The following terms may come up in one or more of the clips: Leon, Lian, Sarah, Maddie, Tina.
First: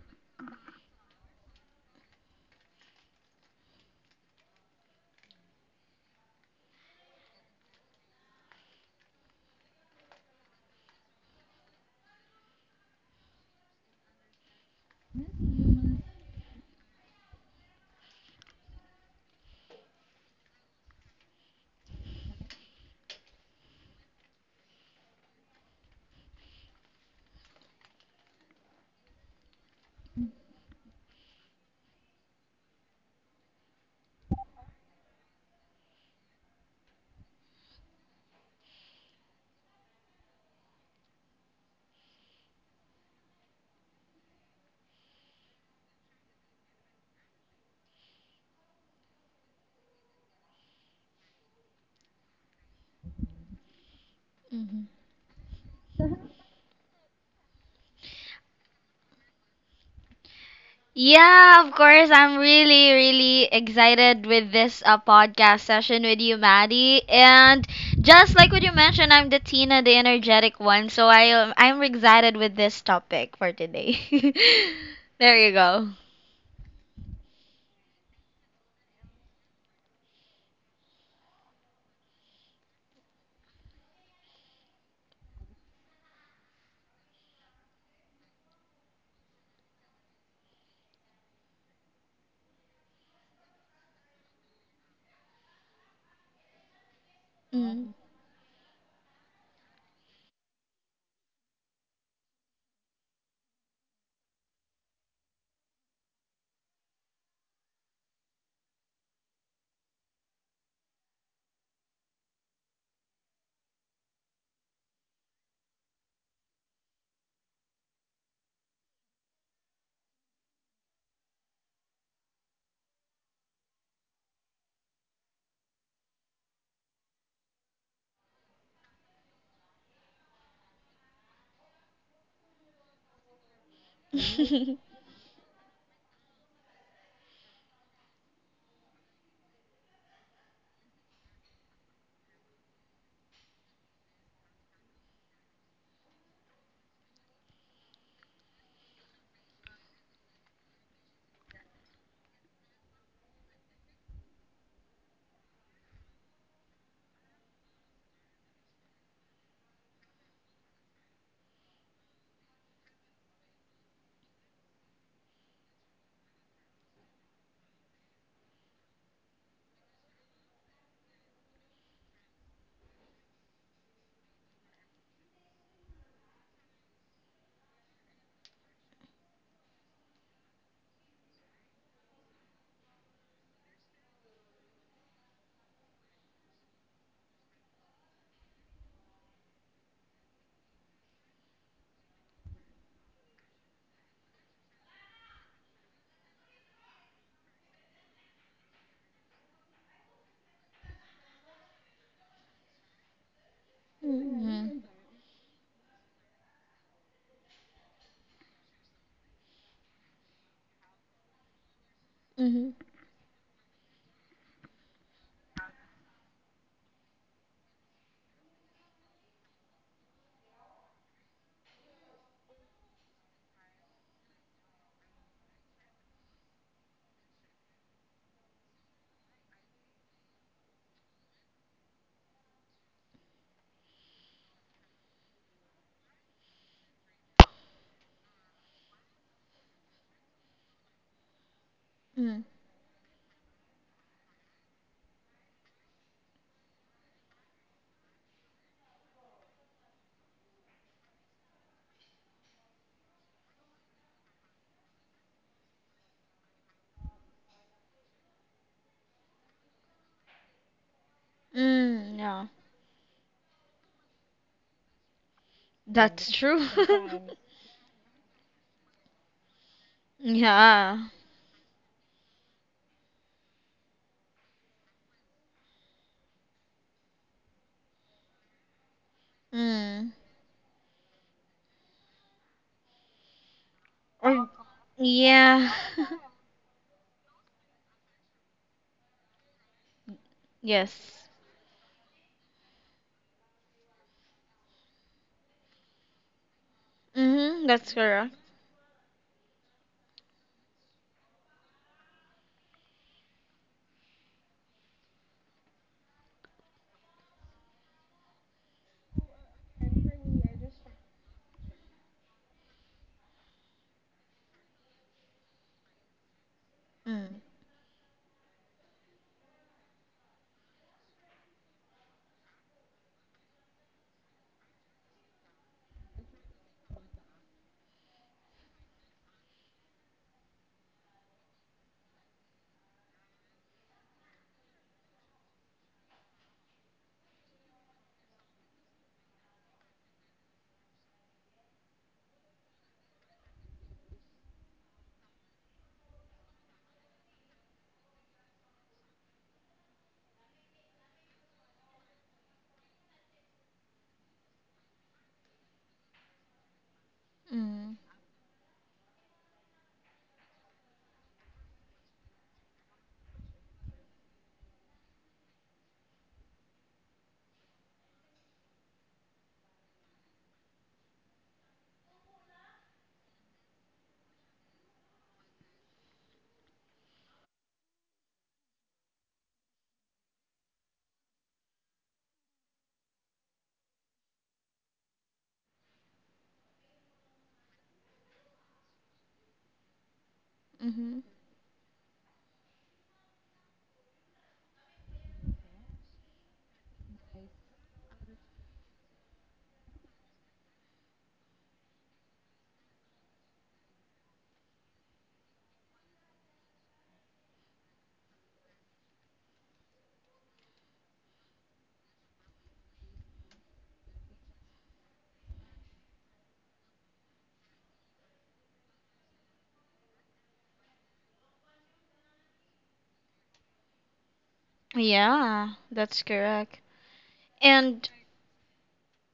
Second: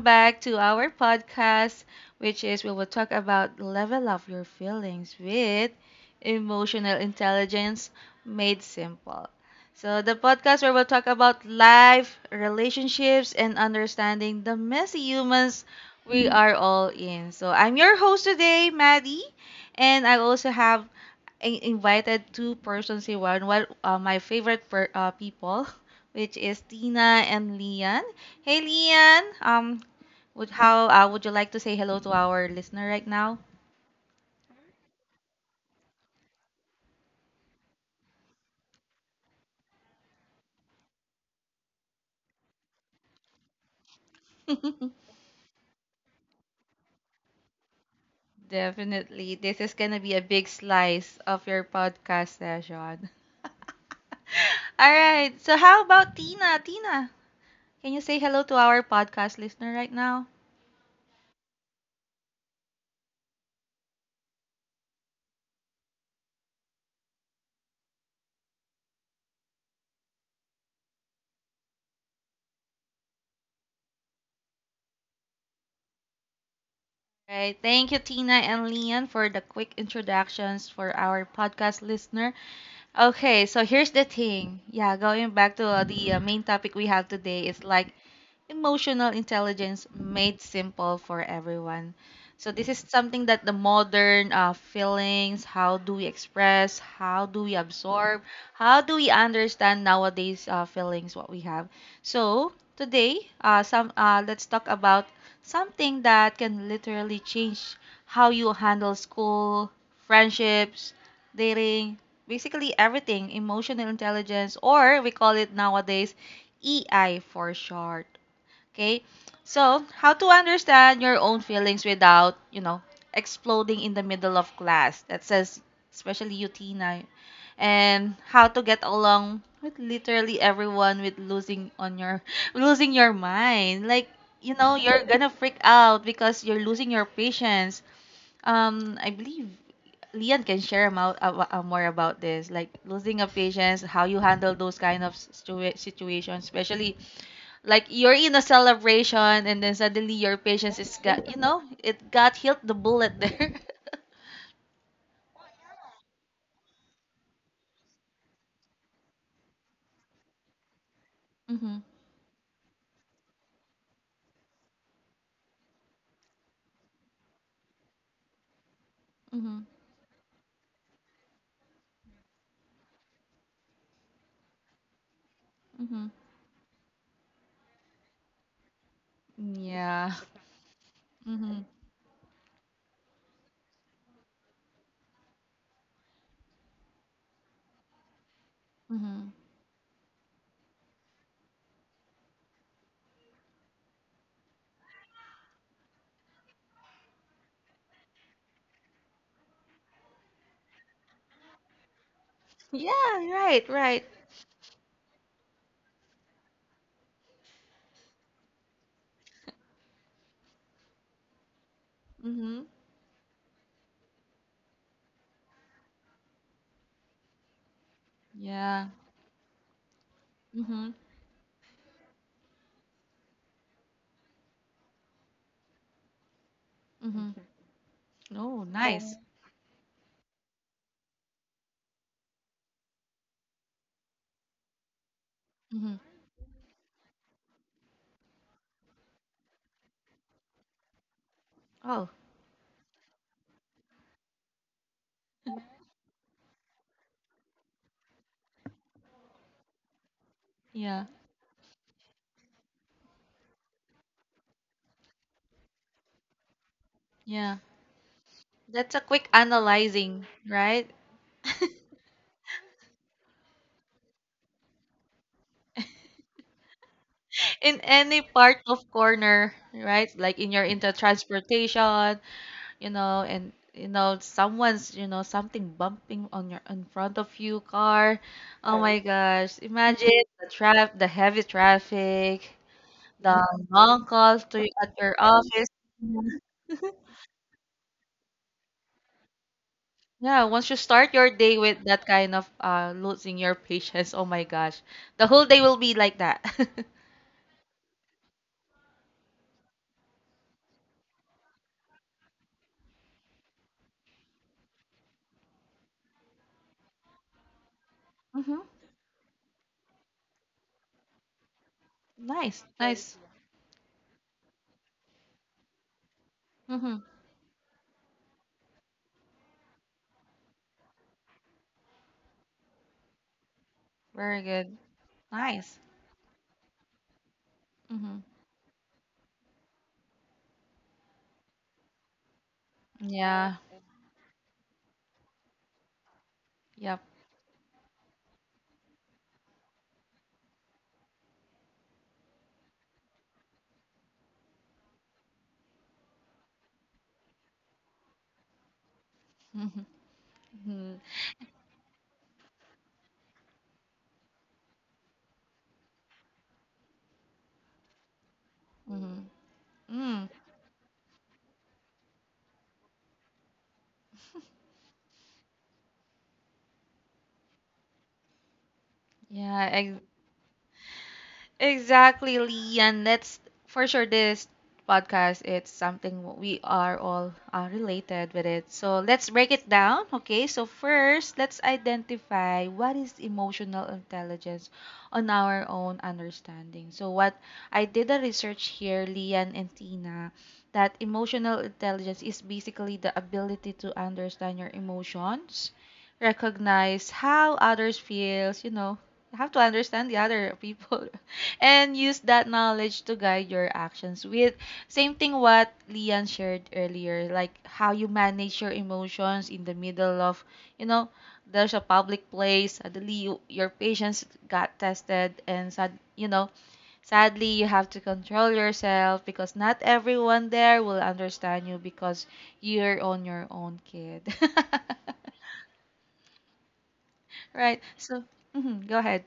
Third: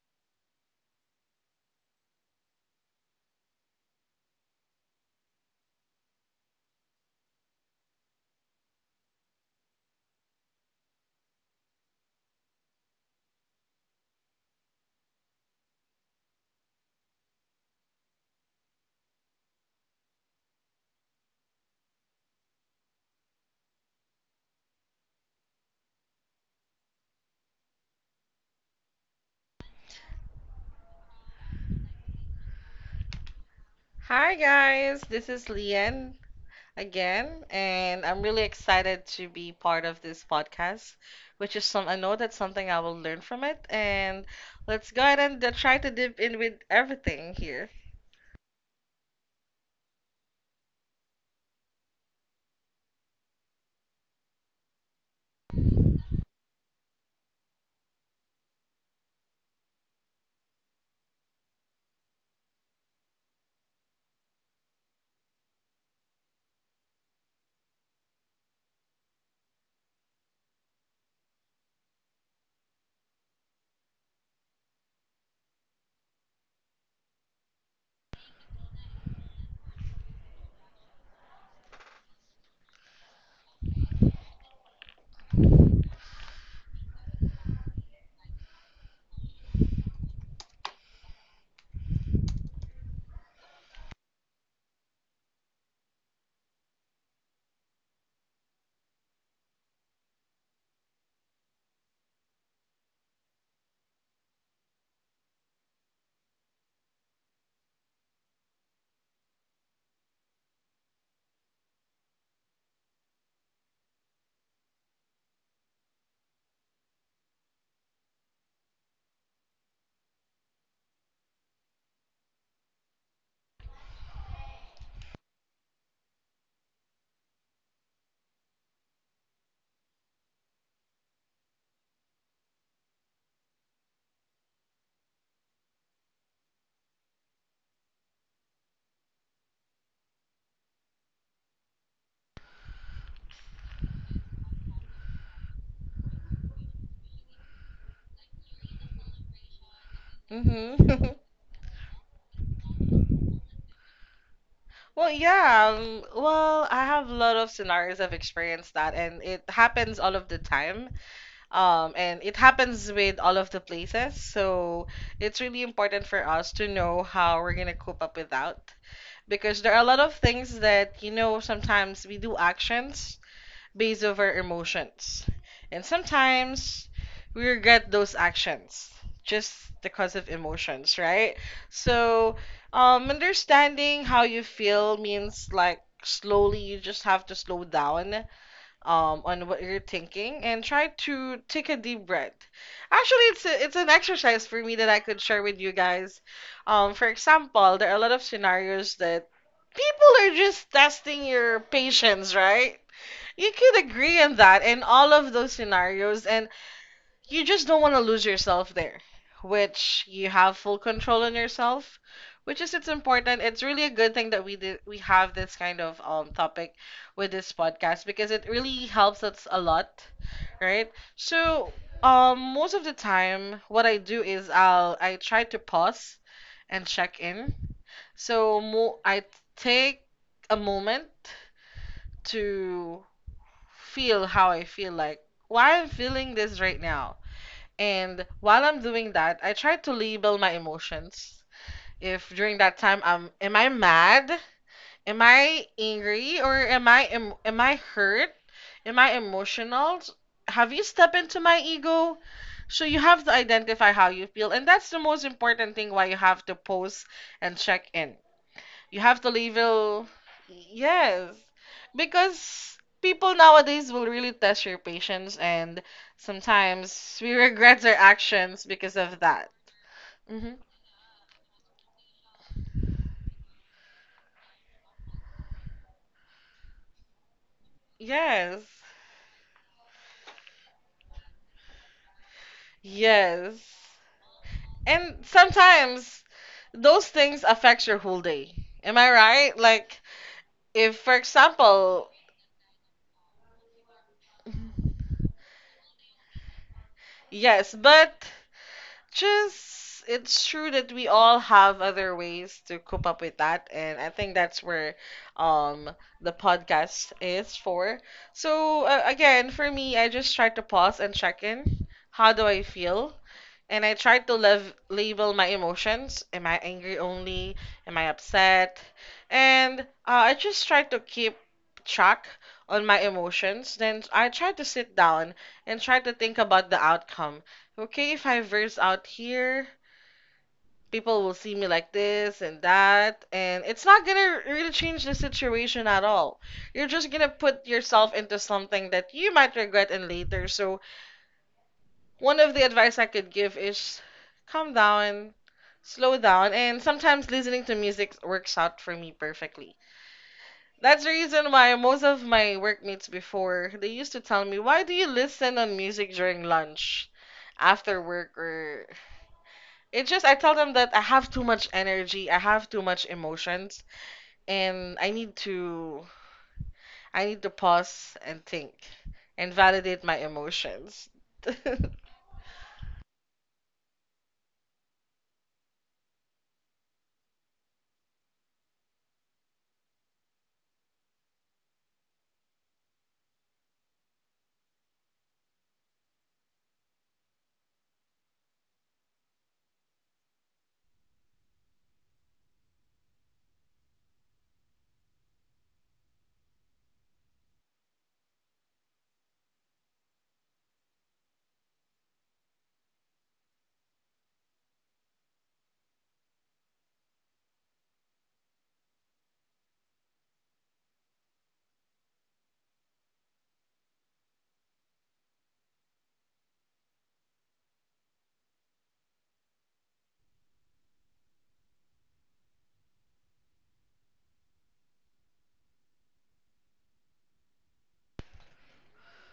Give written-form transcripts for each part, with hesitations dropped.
back to our podcast which is we will talk about level up your feelings with emotional intelligence made simple. So the podcast where we'll talk about life, relationships and understanding the messy humans we are all in. So I'm your host today, Maddie, and I also have I invited two persons in one. One, my favorite people, which is Tina and Lian. Hey, Lian. Would how would you like to say hello to our listener right now? Hi guys, this is Lian again, and I'm really excited to be part of this podcast, which is some I know that's something I will learn from it, and let's go ahead and try to dip in with everything here. Definitely, this is gonna be a big slice of your podcast session. hmm All right. So how about Tina? Tina, can you say hello to our podcast listener right now? Yeah, of course. I'm really, really excited with this podcast session with you, Maddie. And just like what you mentioned, I'm the Tina, the energetic one. So I'm excited with this topic for today. There you go. All right. Thank you, Tina and Lian, for the quick introductions for our podcast listener. Okay, so here's the thing. Yeah, going back to the main topic we have today, it's like emotional intelligence made simple for everyone. So this is something that the modern feelings, how do we express, how do we Mm. absorb, how do we understand nowadays feelings what we have. So today, some let's talk about something that can literally change how you handle school, friendships, dating, basically everything, emotional intelligence, or we call it nowadays EI for short. Okay? So, how to understand your own feelings without, you know, exploding in the middle of class. That says especially you Tina. And how to get along with literally everyone with losing on your losing your mind. Like, you know, you're gonna freak out because you're losing your patience. I believe Lian can share about, more about this, like losing a patience, how you handle those kind of situations, especially like you're in a celebration and then suddenly your patience is Mm-hmm. got you know it got hit the bullet there. Well, yeah, well, I have a lot of scenarios I've experienced that, and it happens all of the time. hmm And it happens with all of the places, so it's really important for us to know how we're gonna cope up with that because hmm there are a lot of things that you know sometimes we do actions based over emotions, and hmm sometimes we regret those actions just yeah. because of emotions, right? hmm So understanding how you feel means like slowly you just have to slow down, hmm on what you're thinking and try to take a deep breath. Actually, it's an exercise for me that I could share with you guys. For example, there are a lot of scenarios that people are just testing your patience, right? yeah, You right, could right. agree on that Mhm. in all of those scenarios, and you just don't want to lose yourself there, which you have full control on yourself, which hmm Mhm. is it's important. It's really a good thing that we have this kind of topic with this podcast because it really yeah. helps us a lot, right? hmm So most of the time what I do is I try to pause and check hmm in. So oh, yeah. Nice. I take a moment to feel how I feel, like why I'm hmm feeling this right now, and while I'm doing that, I try to label my emotions. oh, If Mm. during that time I'm am I mad? Am I angry, or am I hurt? Am I emotional? Have you yeah. stepped into my ego? So you have to identify how you feel, and that's the most important thing why you have to pause and Yeah. check in. You That's a have to quick level. analyzing, right? Yes. Mm, yeah, Because people nowadays will really test your patience, and that's true. sometimes we In regret our any part actions of because of that. corner, right? Like hmm in your into Yeah. transportation you know, and you know, someone's, you know, something bumping on your in front of you car. Yes. Oh my gosh. Imagine Mm. the traffic, the heavy traffic, the Yes. Long calls to at your And office. Yeah. sometimes those things affect your whole day. Am I right? Like, Yeah, once you Yes. if, for start your day with example, that kind of losing your patience, oh my gosh. The whole day will be like that. Mhm. yes, That's but correct. just it's true that we all have other ways to cope up with that, and I think that's where um the podcast is for. Mm-hmm. So again, for me, I just try to pause and check in how do I Nice, feel, nice. and I tried to label my emotions. Am I angry Mm-hmm. Mm. only? Am I upset? And I just tried to keep track on my emotions. Then I Very tried to good. sit down and Nice. try to think about the outcome. Okay, Mm-hmm. if I verse out here, people will see me like this and that. Yeah. And it's not gonna really change the situation at all. You're Yep. just gonna put yourself into something that you might regret in later. So one of the advice I could give is calm down, slow down, and sometimes listening to music works out for me perfectly. Mm-hmm. Mm-hmm. That's the reason why most of my workmates before they used to tell me, "Why do you listen on music during lunch, Mm-hmm. after work, or?" Mm-hmm. It's just Mm. I tell them that I have too much energy, I have too much emotions, and I need to pause and think and Yeah. validate my emotions. Exactly, Lee. That's for sure this podcast it's something we are all related with it. So let's break it down, okay? So first, let's identify what is emotional intelligence on our own understanding. So what I did a research here, Lian and Tina, that emotional intelligence is basically the ability to understand your emotions, recognize how others feels, you know, you have to understand the other people and use that knowledge to guide your actions with same thing what Lian shared earlier like how you manage your emotions in the middle of you know there's a public place suddenly you, your patience got tested and sad you know sadly you have to control yourself because not everyone there will understand you because you're on your own kid. Yeah, that's correct. Right, And so mhm, go ahead.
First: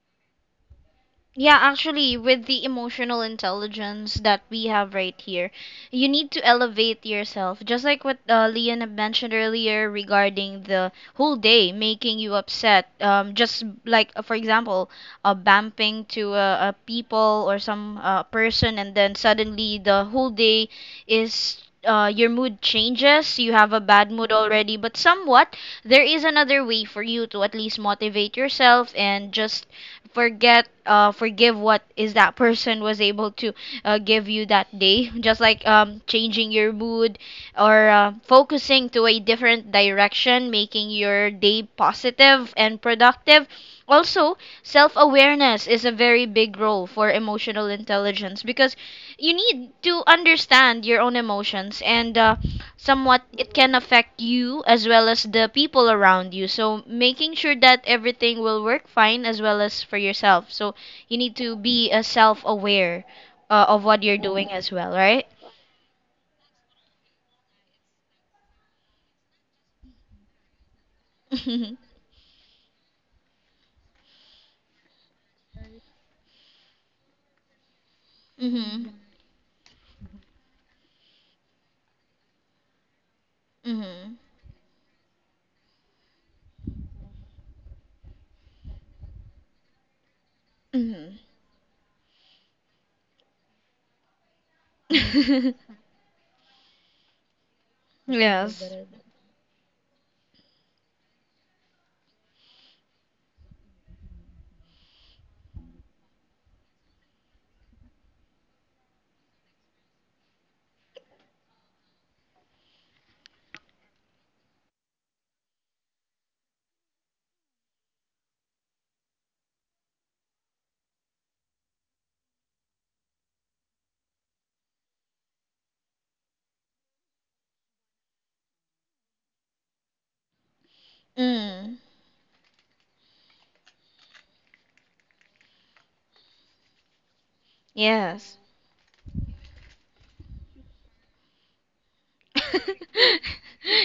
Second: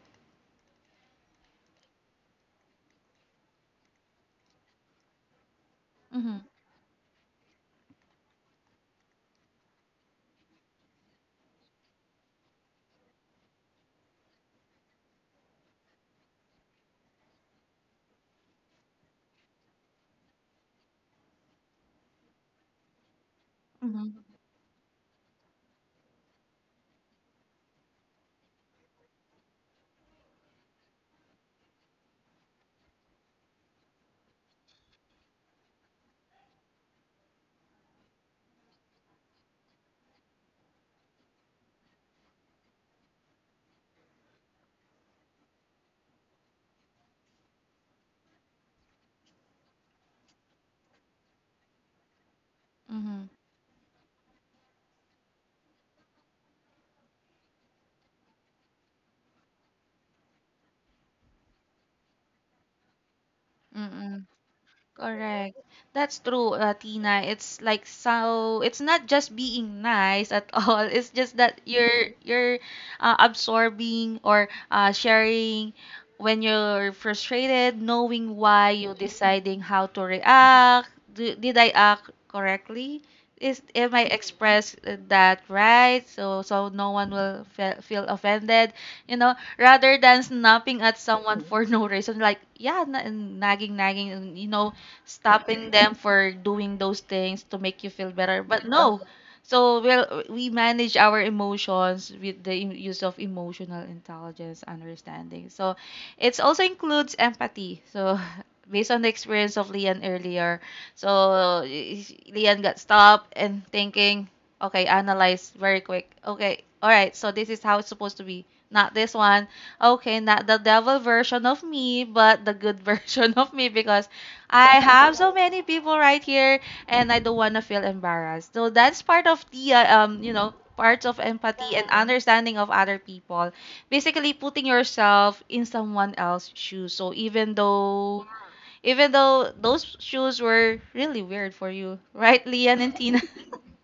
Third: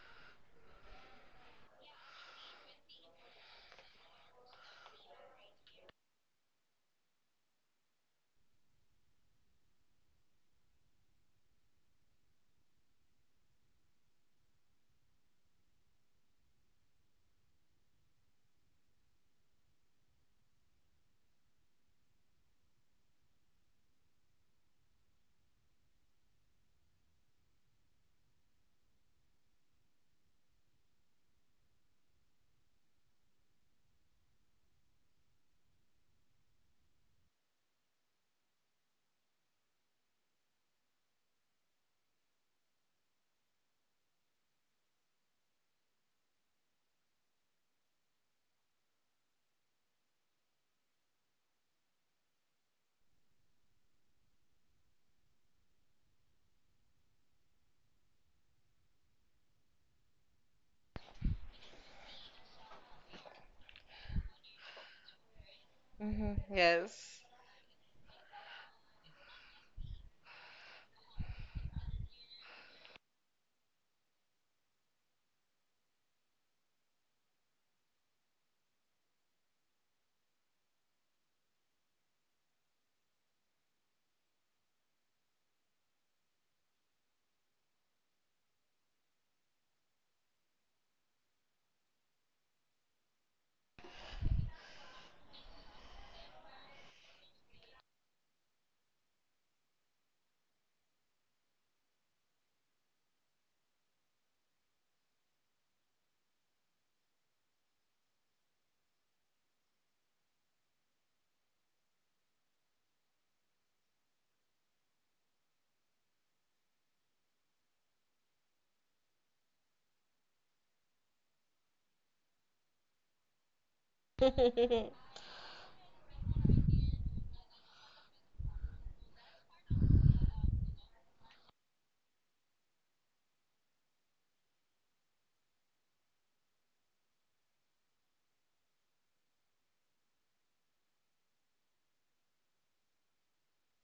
yeah, actually, with the emotional intelligence that we have right here, you need hmm to elevate yourself. Just like what Leon had mentioned earlier regarding the whole day making you upset. Just like, for example, bumping to a people or some person, and then suddenly the whole day is. Your mood changes, you have a bad hmm mood already, but somewhat there is another way for you to at least motivate yourself and just forget forgive what is that person was able to give you that day, just like changing your mood or focusing to a different direction, making your day positive and productive. Also, self-awareness is a very big role for emotional intelligence because you need to understand your own emotions, and somewhat Mhm, it can affect you as well as the people around you, so making sure that everything will work fine as well as for yourself. So you need to be self-aware of what you're mm. doing as well, right? Correct. That's Mhm, true, Tina. yes. It's like so it's not just being nice at all. It's just that Mhm. you're absorbing or sharing when you're frustrated, knowing why Mhm. you deciding how to react. Do, did I act correctly? Is am I Mhm. express that right? So so no one will fe feel offended, you know, rather than snapping at Mhm. someone for no reason, like yeah, na nagging, nagging, you know stopping them for doing those things to make you feel better. Yes. But no. So we'll, we manage our emotions with the use of emotional intelligence understanding. So it also includes empathy. So based on the experience of Lian earlier, so Leon got stopped and thinking, okay, analyze very quick. Okay, all right, so this is how it's supposed to be. Not this one. Okay, not the devil version of me, but the good version of me because I have so many people right here, and I don't want to feel embarrassed. So that's part of the you know, parts of empathy Mm. and understanding of other people. Basically, putting yourself in someone else's shoes. So Yes. even though those shoes were really weird for you, right, Lian and Tina?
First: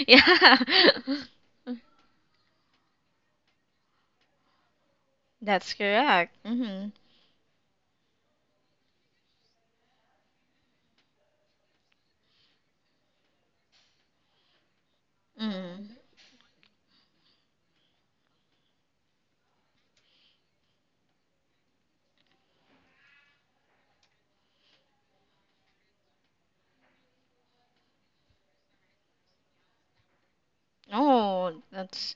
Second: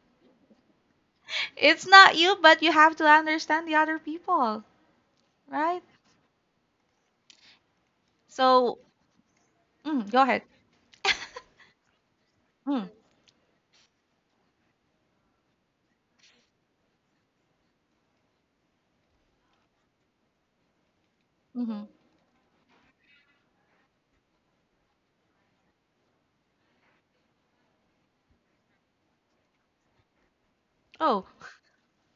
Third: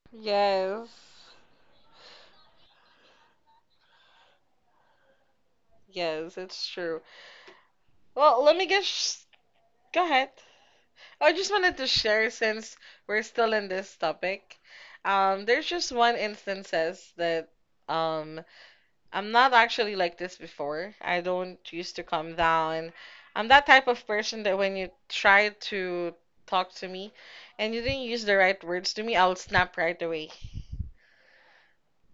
Yeah. Yes. It's not you, but you have to understand the other people, That's right? correct. Yes, it's Mhm. true. Well, let me So, guess. Go mm, go ahead. ahead. I just wanted to share since Mm, we're still in this topic. There's just Mm. one instances that um I'm not actually like this before. I don't mhm. used to calm down. I'm that type of person that when you try to talk to me and you didn't use the right words to me, I'll snap right away. Oh, Oh, that's,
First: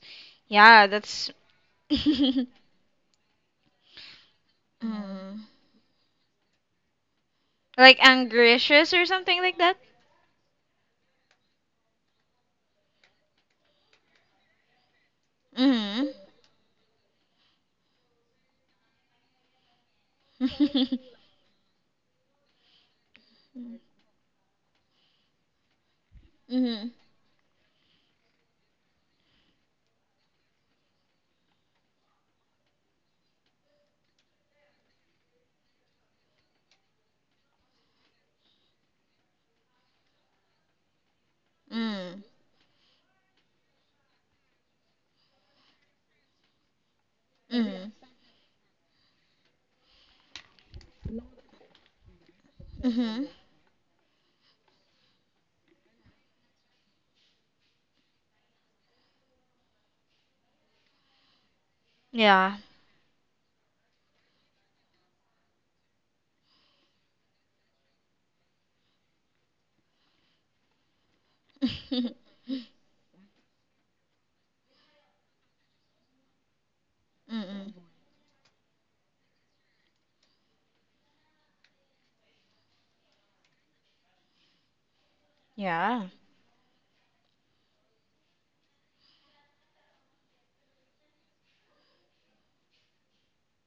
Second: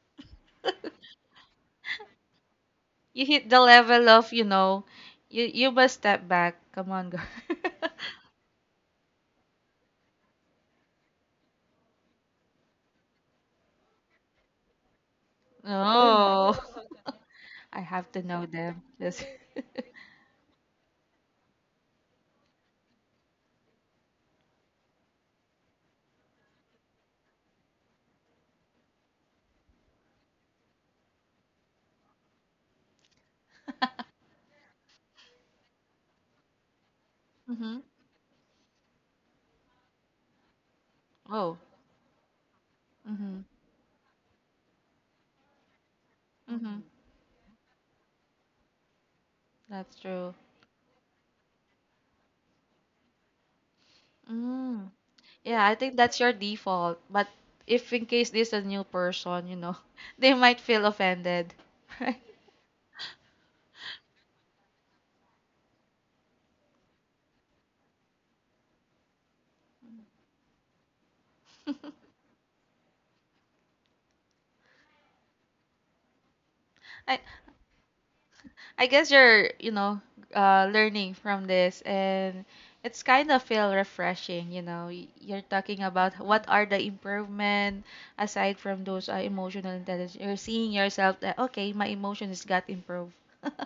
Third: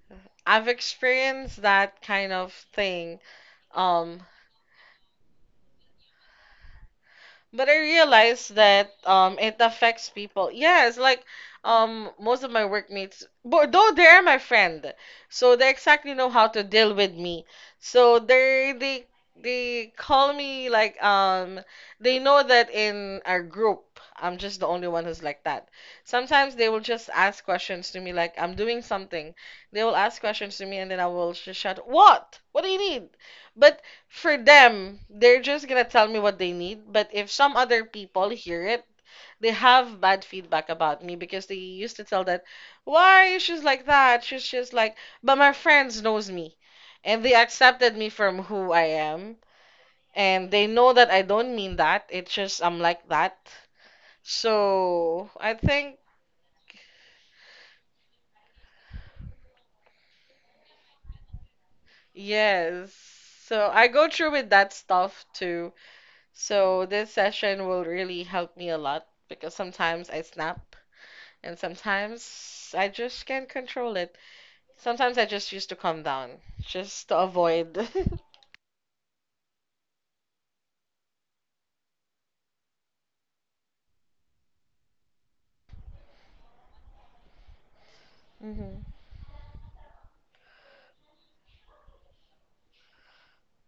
I've yeah, that's experienced that kind mm. of thing. you hit the level Um. of you know you you must step back come on girl. But I Like realize that angracious or something it like that. affects people. Yes, like most of my workmates, but though they're my friend, so they Mhm. exactly know how No. to deal with me. I have So to know them. Yes. they call me like they know that in our group I'm just the only one who's like that. Sometimes they will Mhm. just ask questions to me like I'm doing something. They will ask questions to me, and then I will just shout, "What? What do you need?" But for them, they're just gonna tell me what they need. But if some Mm-hmm. other people hear it, they have bad feedback about me because they Oh. used to Hmm. tell that, why Mm-hmm. she's like that? She's just like, but my friends knows me, Mm-hmm. and they Mhm. accepted me from who I am, That's true. and they know that I don't mean that. It's just I'm like Mhm. that. Mm. So I Yeah, I think think that's your default. But if in case this is a new person, you know, they might feel offended, right? Yeah. yes. So I go through with that stuff too. So this session will really help me a lot because sometimes I snap. And sometimes I just can't control it. Sometimes I just used to calm down just to I avoid. Mhm. I guess you're, you know, learning from this, and it's kind of feel refreshing. You know, you're talking Yeah. about what are the improvement aside from Mhm. those emotional intelligence. You're seeing yourself that okay, my emotions got improved.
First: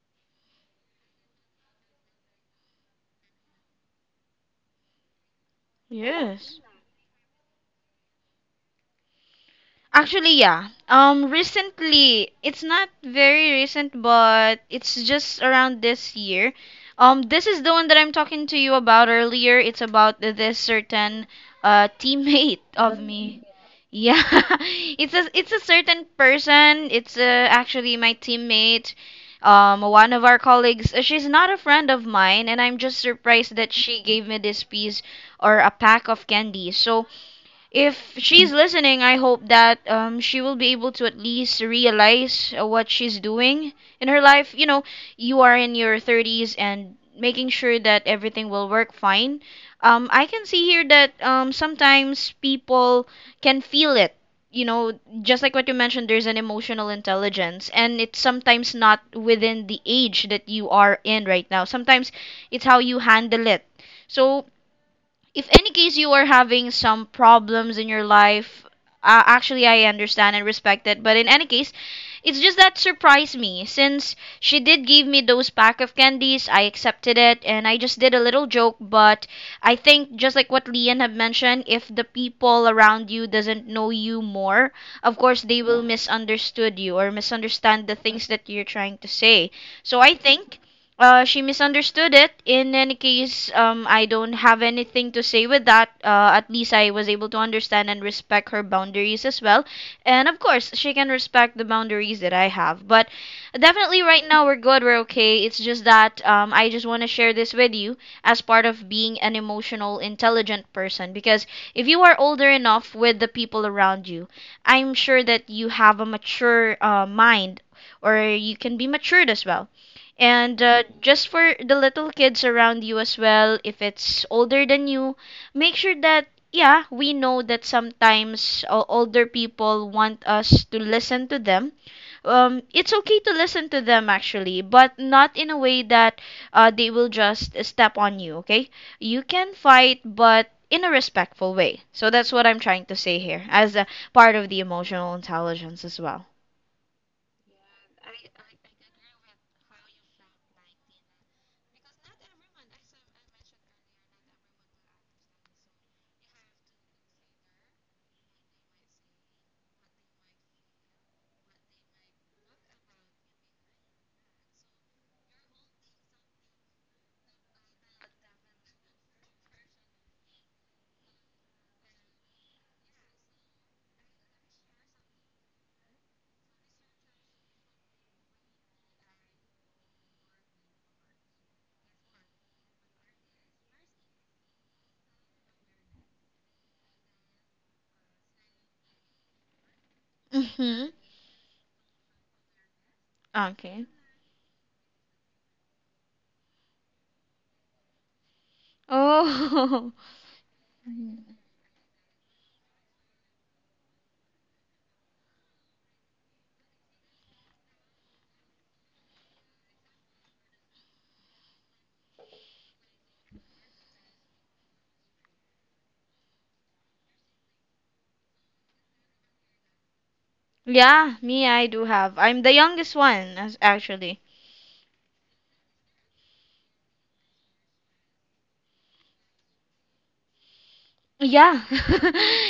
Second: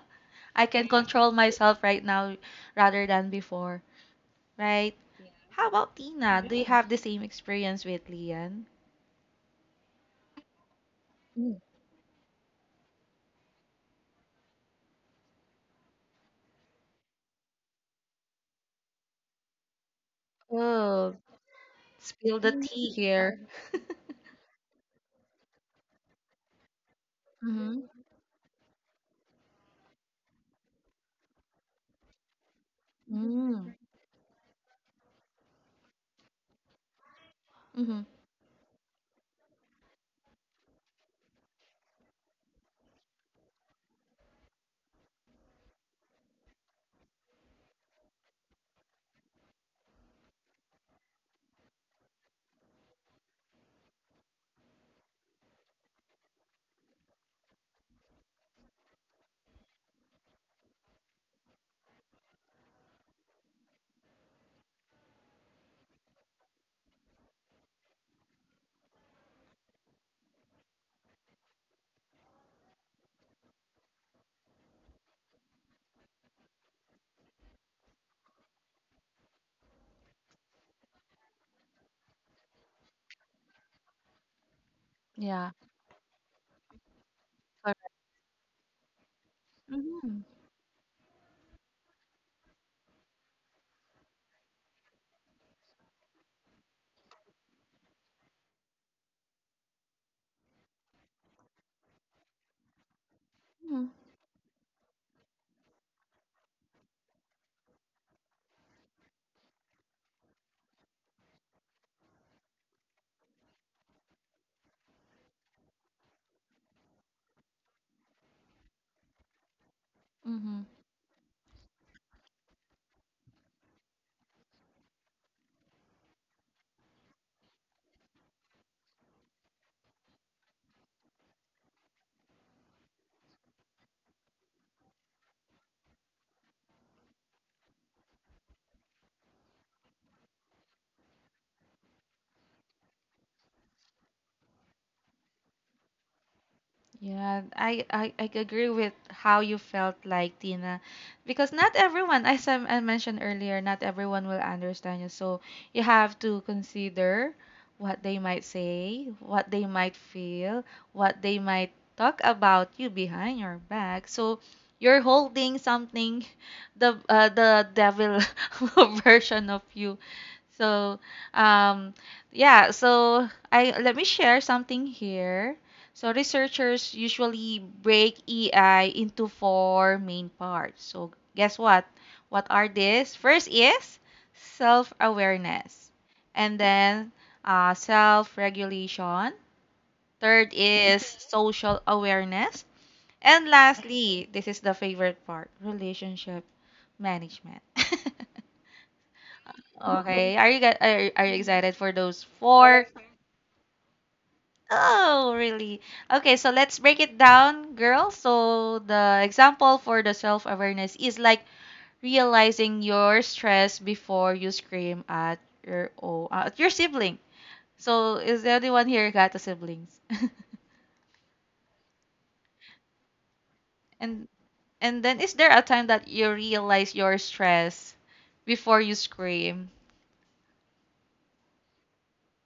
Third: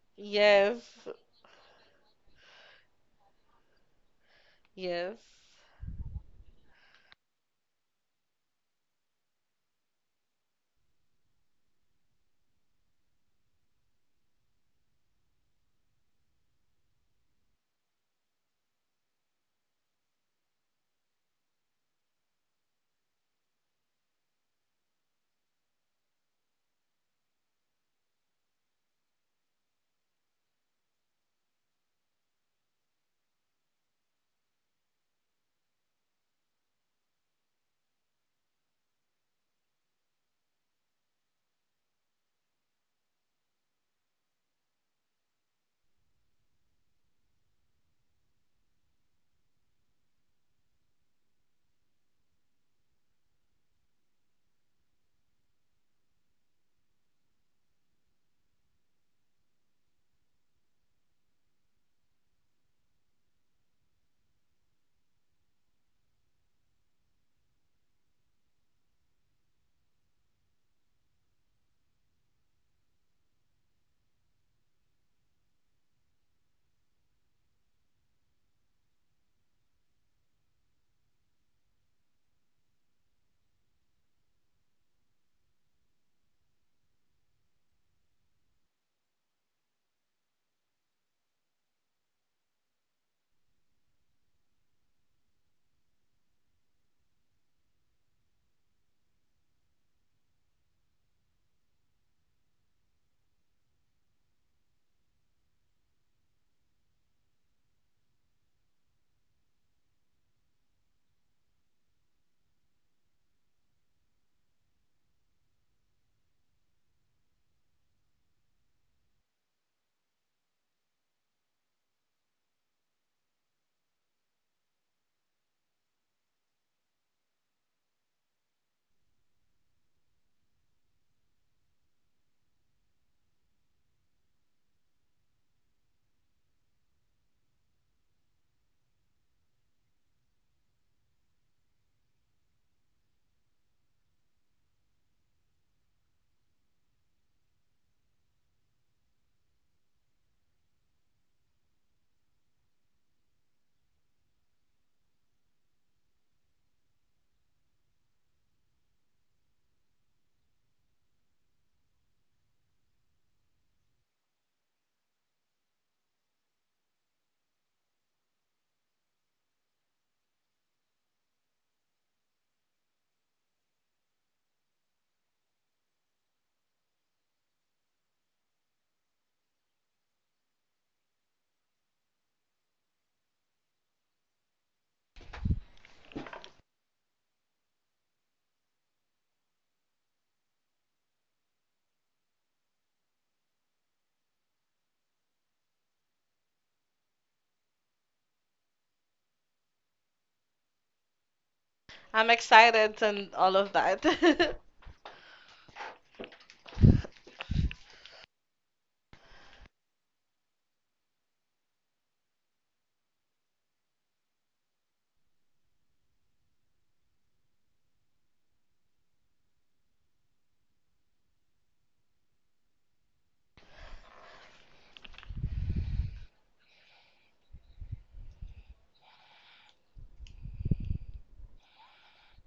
I Yes, can control myself right now rather than before, right? yes. How about Tina? Do Yes. you have the same experience with Lian? Actually, yeah. Recently, it's not very recent, but it's just around this year. This is the one that I'm talking to you about earlier. It's about this Oh, certain spill the teammate tea of here. me. Yeah, it's a certain person. It's Mm-hmm. actually my teammate, one of our colleagues. She's not a friend of mine, and I'm just surprised that Mm-hmm. she gave me this piece or a pack of candy. So if she's listening, I hope that she will be able to at least realize what she's doing in her life. You know, you are in your 30s and making sure that everything will work fine. I can see here that sometimes people can feel it. You know, just like what you mentioned, there's an emotional intelligence, and it's sometimes not within the age that you are in right now. Sometimes it's how you handle it. So if any case you are having some problems in your life, actually I understand and respect it, but in any case, it's just that surprised me since she did give me those pack of candies. I accepted it and I just did a little joke. But I think just like what Leon had mentioned, if the people around you doesn't know you more, of course Yeah. they will misunderstood you or misunderstand the Correct. things that you're trying to say. So I Mm-hmm. think she misunderstood it. In any case, I don't have anything to say with that. At least I was able to understand and respect her boundaries as well. And of course, she can respect the boundaries that I have. But definitely, right now, we're good. We're okay. It's just that I just want to share this with you as part of being an emotional, intelligent person. Because if you are older enough with the people around you, I'm sure that you have a mature mind, or you can be matured as well. And Mm-hmm. Just for the little kids around you as well, if it's older than you, make sure that, yeah, we know that sometimes older people want us to listen to them. It's okay to listen to them actually, but not in a way that they will just step on you, okay? You can fight, but in a respectful way. So that's what I'm trying to say here as a part of the emotional intelligence as well. Yeah, I agree with how you felt like Tina, because not everyone, as I mentioned earlier, not everyone will understand you. So you have to consider what they might say, what they might feel, what they might talk about you behind your back. So you're holding something, the devil version of you. So, um, yeah, so I let me share something here. So researchers usually break EI into four main parts. So guess what? What are these? First is self-awareness, and then self-regulation. Third Mm-hmm. is social awareness, and Okay. lastly, this is the favorite part, relationship management. Oh, Okay. Are you are you excited for those I'm four? excited and all of that. Oh, really? Okay, so let's break it down, girls. So the example for the self-awareness is like realizing your stress before you scream at your oh, at your sibling. So is there anyone here got the siblings? yeah, me, I do have. I'm the youngest one, actually. And and then is there a time that you realize your stress before you scream? Yeah.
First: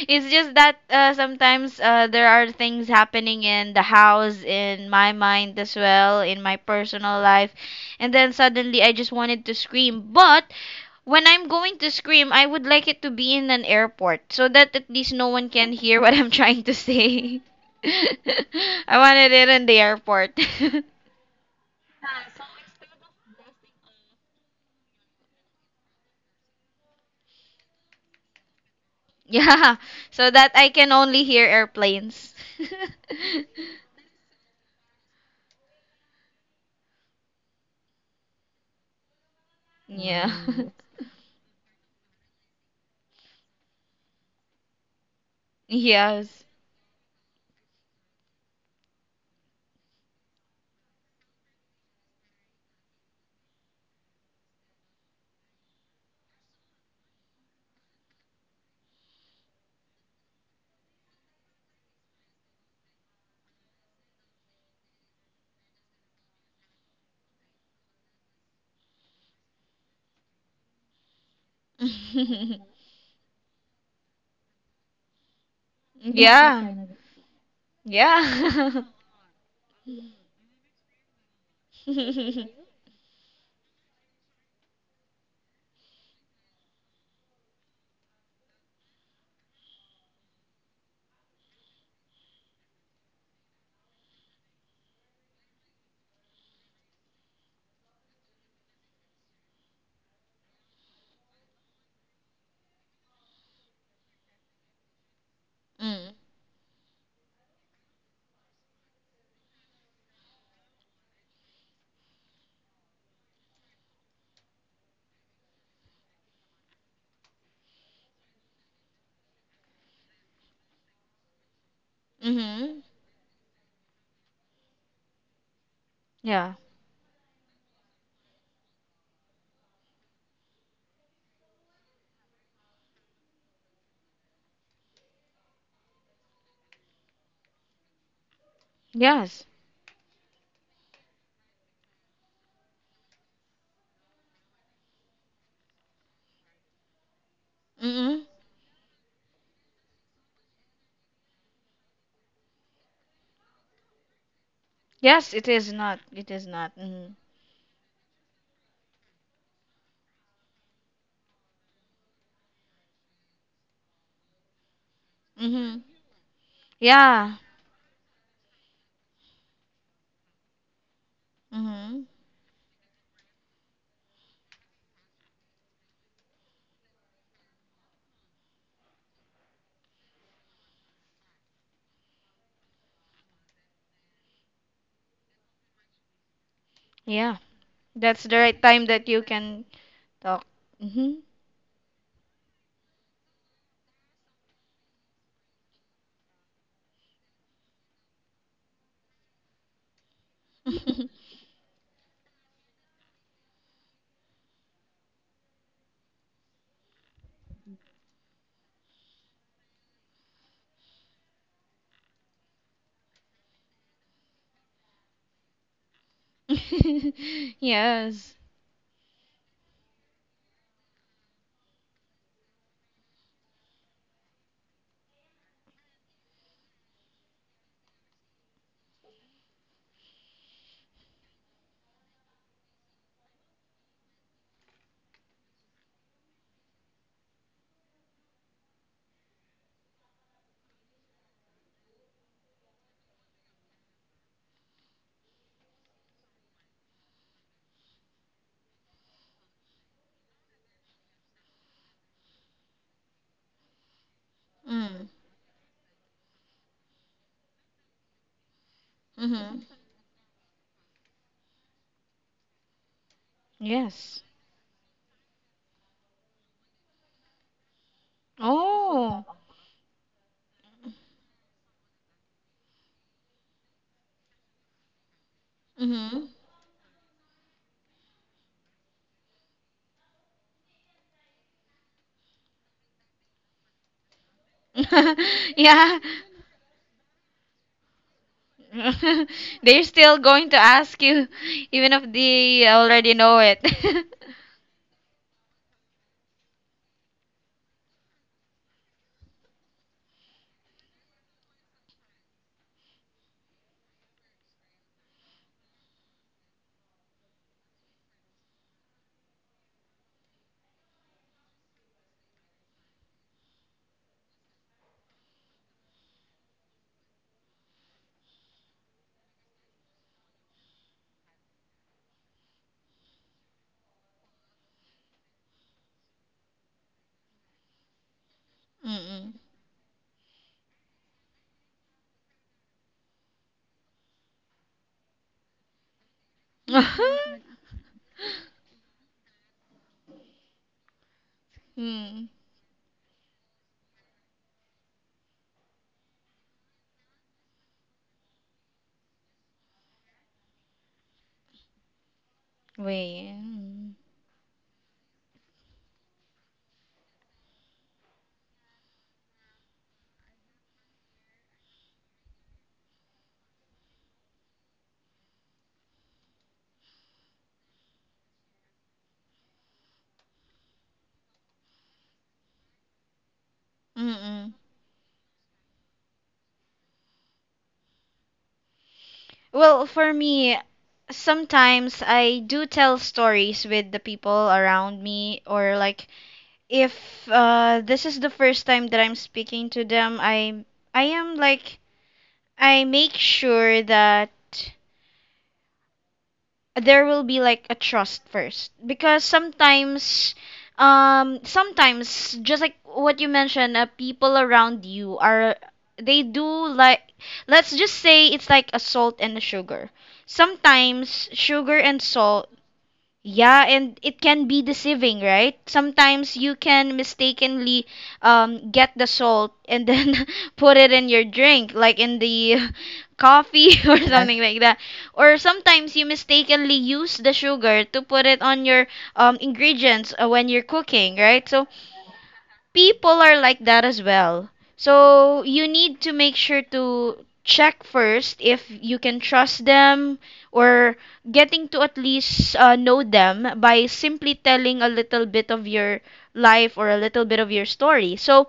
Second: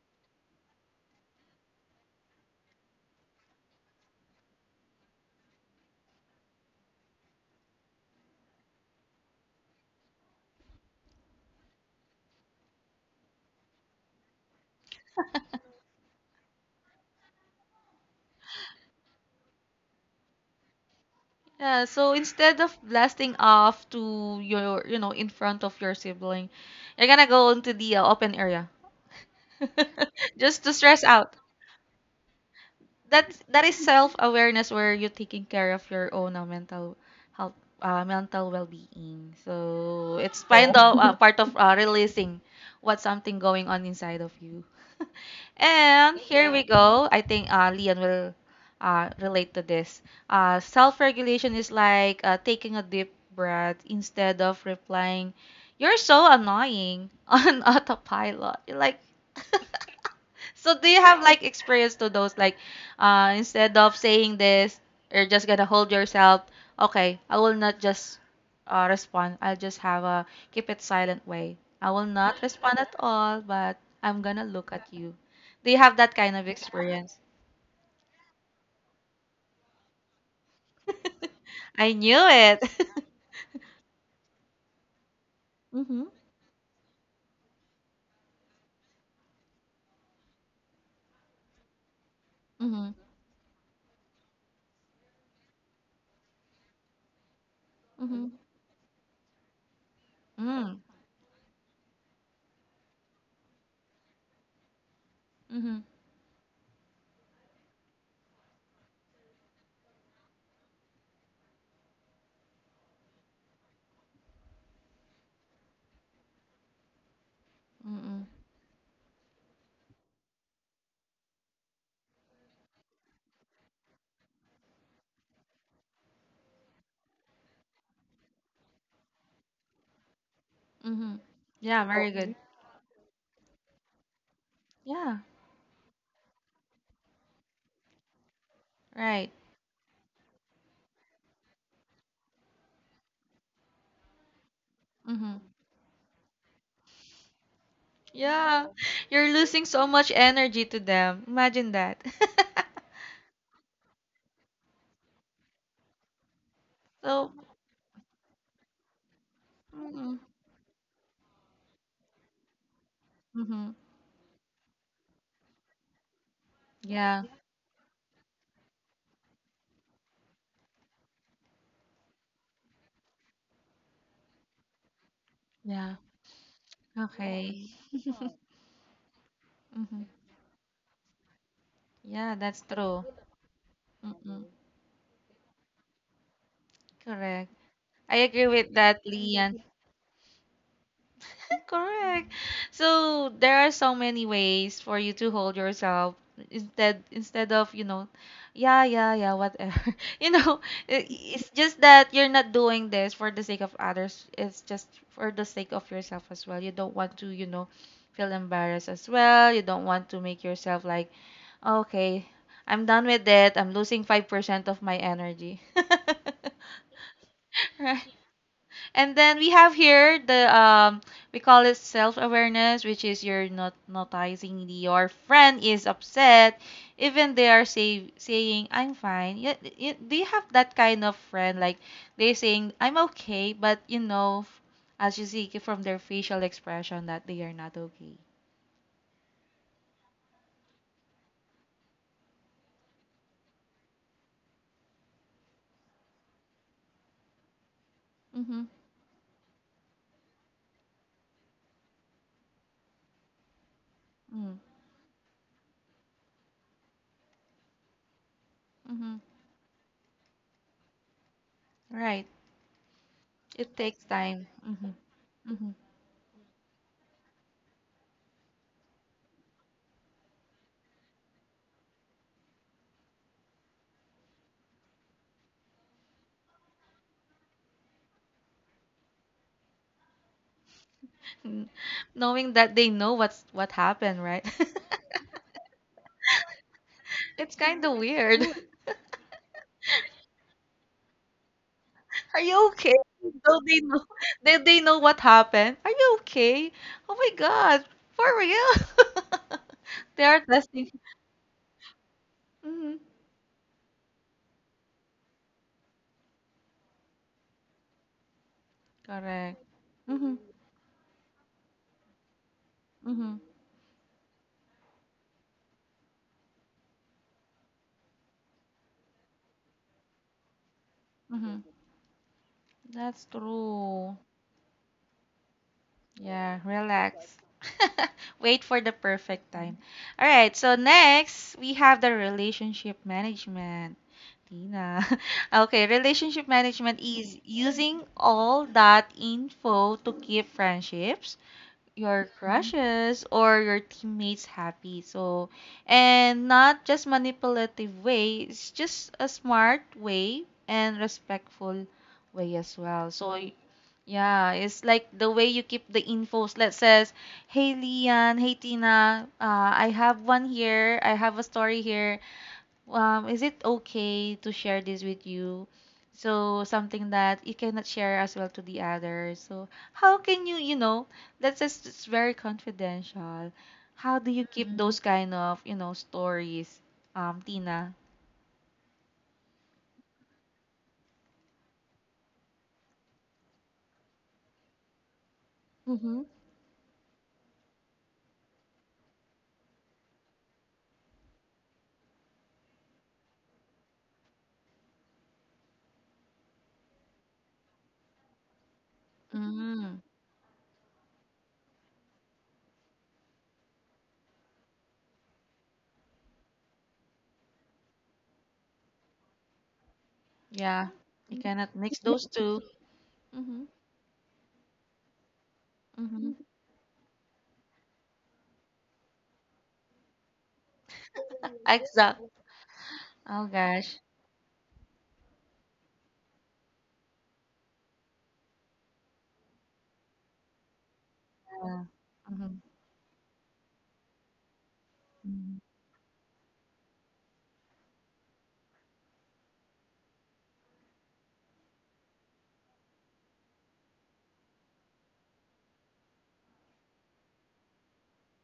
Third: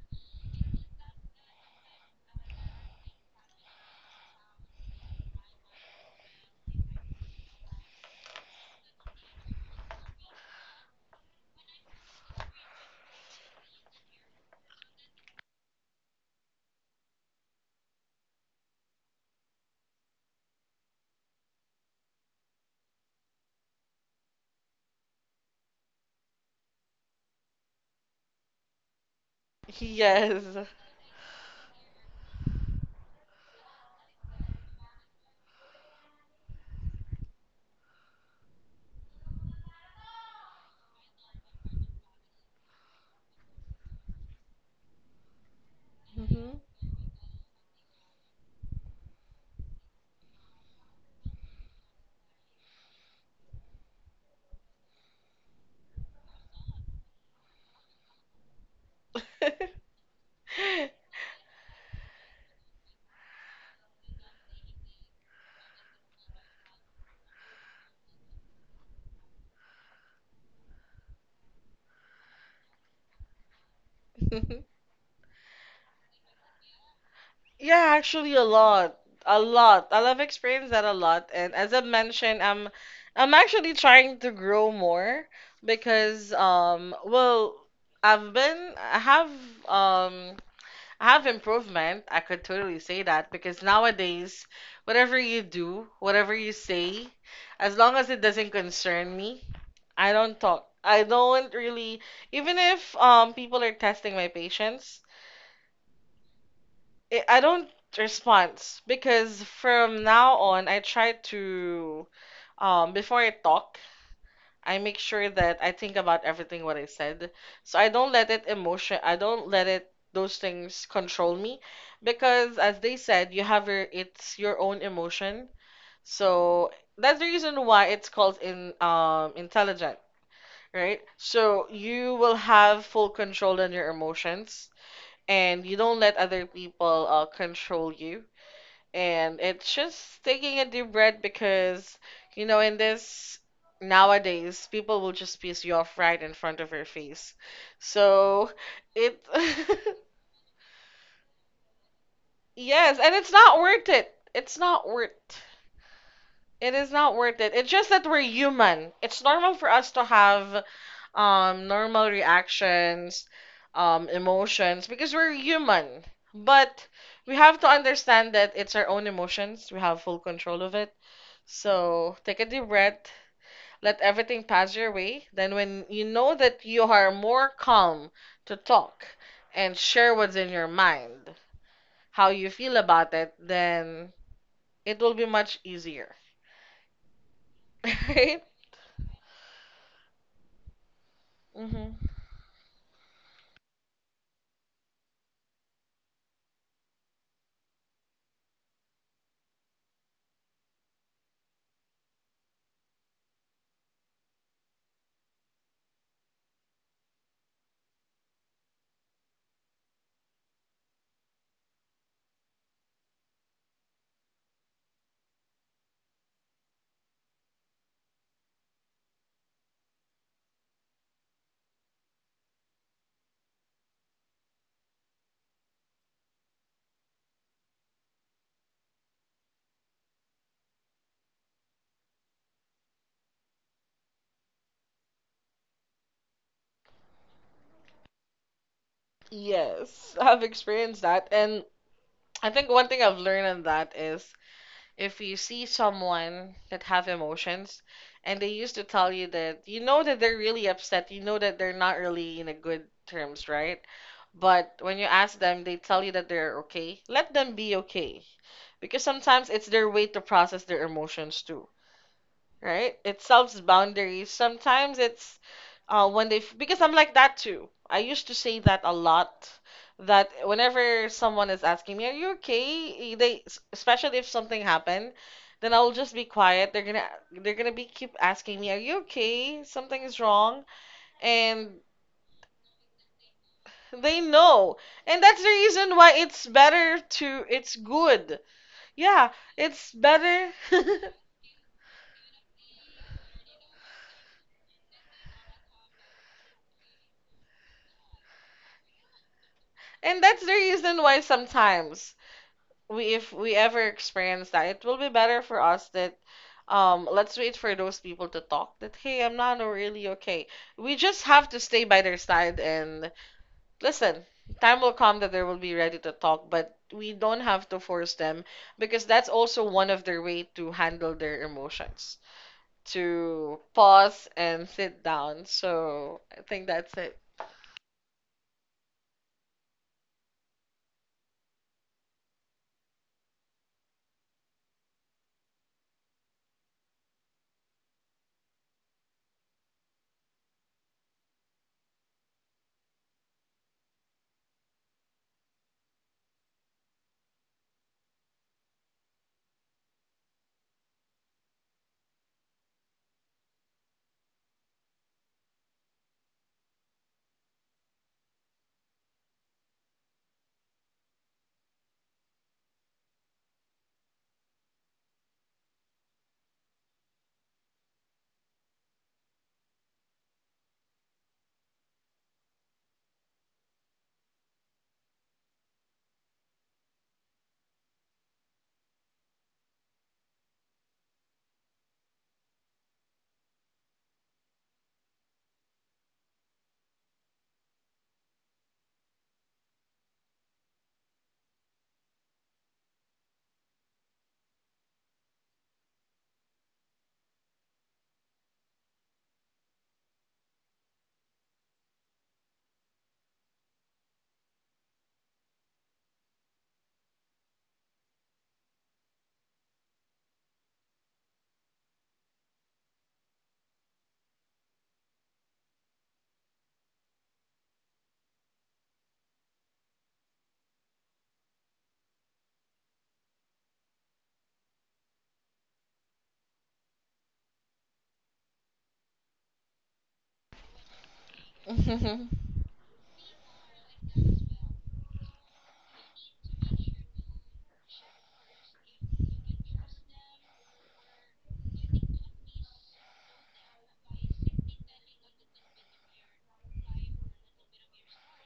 It's just that sometimes there are things happening in the house, in my mind as well, in my personal life. And then suddenly I just wanted to scream. But when I'm going to scream, I would like it to be in an airport so that at least no one can hear what I'm trying to say. I wanted it in the airport. Yeah, so instead of blasting off to your, you know, in front of your sibling, you're gonna go into the open area. Yeah, so that Just Yes. I to can stress only out hear airplanes. that's that is self awareness where you're taking care of your own mental health, mental well-being, so Yeah. it's kind of yeah, part of releasing what's something going on inside of you. And Yes. here yeah, Mhm. we go. I think Leon will relate to this. Self-regulation is like taking a deep breath instead of replying you're so annoying on autopilot you're like so do you have yeah, like experience to those like instead of saying this, you're just gonna hold yourself. Okay, I will not just respond. I'll just have a keep it silent way. I will not respond at all, but I'm gonna look at you. Do you have that kind of Yeah. experience? Yeah, actually a lot. A lot. I have experienced that a lot. And as I I knew Yeah. mentioned, it. I'm actually trying to grow more Mhm. because well, I've been I have um I have improvement. I could totally Mhm. say that because nowadays, whatever you do, whatever you say, as long as it Mhm. doesn't concern me, I don't talk. Mm. I don't really, even if people are testing my patience, Mhm. Mm. I don't respond because from now on, I try to before I talk, I make sure that I think about everything what I said. So Mhm. I don't let it those things control me because as Mm-hmm. they said, you have your it's your own emotion. Yeah. So that's the reason why it's called in intelligent, right? Mhm. So Yeah, very you good. will have full control on your emotions, Yeah, and you don't let other people control you, right. and Yes. it's just taking a deep breath because, you know, in this nowadays, people will Mhm. just piss you off right in front of your face. Mm-hmm. So Yeah. it, You're losing so much energy to them. Imagine that. yes, and it's not worth it. It's not worth. Yes, it is not. It is It not. is Mm-hmm. not So, worth it. It's just that we're human. It's normal for us to mm, have normal reactions, mhm. Emotions because we're Mm-hmm. human. But Yeah, Yeah. we have to understand that it's our own emotions. We have full control of it. Mm-hmm. So take a deep breath, let everything pass your way. Then, when yeah. you know that you are more Okay. calm to talk and Mhm. share what's in your mind, how Yeah, you that's feel true. about it, then Mm-mm. it will be much easier. Yeah. Correct. I That's the Right? agree right with time that, that you Lian. can talk. hmm Correct. So, there are so many ways for you to hold yourself instead of, you know, yeah, yeah, yeah, whatever. You know, Mm-hmm. it's just that you're not doing this for the sake of others. It's just for the sake of yourself as well. You don't want to, you know, feel embarrassed as well. You don't want to make yourself like Okay. I'm done with it. I'm losing 5% of my energy. Right. Yes. And then we have here the we call it self-awareness, which is you're not noticing your friend is upset, even they are saying I'm fine. Yeah, do you have that kind of friend like they saying I'm okay, but you know, as you see from their facial expression that they are not okay. Yes, I've experienced that. And I think one thing I've learned on that is if you see someone that have emotions and they Mhm. used to tell you that you know that they're really upset, you know that they're not really in a good terms, right? Mm. But when you Mm. ask them, they tell you that they're okay. Let them be okay. Because Mhm. sometimes Mm-hmm. it's their way to process their emotions too, Right. right? It sells It takes Yes. boundaries. time. Sometimes it's hmm because I'm like that too. I used to say that a Oh. lot. That whenever someone is asking me, "Are you okay?" They, especially if something happened, then I'll just be Mm-hmm. quiet. They're gonna be keep asking me, "Are you okay? Something is wrong," Mm. and Knowing that they know what's what they happened, right? know. And that's the reason Yeah. why it's better to, It's it's kind of good. weird. Yeah, They're it's still going better. to ask you, even if Are they you okay? already know it. Though they know, they know what happened. Are you okay? Oh my God, for real? And They are that's the testing. reason why sometimes hmm we if we ever experience that, it will be better for us that let's wait for those people to talk that, hey, I'm not Correct. really Mm-hmm. okay. We just have to stay by their side and Mm-hmm. listen. Time will come that they will be ready to talk, but we don't have to force them because that's also one of their way to handle their Mm-hmm. emotions. To That's true. pause and sit down. So I Yeah, think that's it. relax. Wait for the Mm-mm. perfect time. All right, so next we have the relationship management. Tina. Okay, relationship management is using all that info to keep friendships, Mm. your crushes, or your teammates happy. So, and not just manipulative way, it's just a smart way and respectful way as well. Wait. Yeah, it's like the way you keep the infos. Let's says, hey Lian, hey Tina, I have one here. I have a story here is it okay to share this with you? So something that you cannot share as well to the others. So how can you, that's just it's very confidential. How do you Mm-mm. keep, mm-hmm, those kind of, you know, stories, Tina? Well, for me, sometimes I do tell stories with the people around me, or like Mm-hmm. if this is the first time that I'm speaking to them, I am like I make sure that there will be like a trust first, because Mm, sometimes sometimes just like what you mentioned, people around you are, they do like, let's just say it's like a salt and a sugar, yeah, sometimes you cannot sugar and mix, yeah, those salt. two. Yeah, Mm-hmm, and it can be deceiving, right? mm-hmm. Sometimes Mhm. you can mistakenly get the salt and then put it in your drink, like in Exact. the Oh coffee, or gosh. right, something like that. Or sometimes you mistakenly use the sugar to put it on your ingredients when you're cooking, right? So Uh, mm-hmm, people are like that as well. So you need to make sure to check first if you can trust them, or getting to at least know them by simply telling a little bit of your life or a little bit of your story. So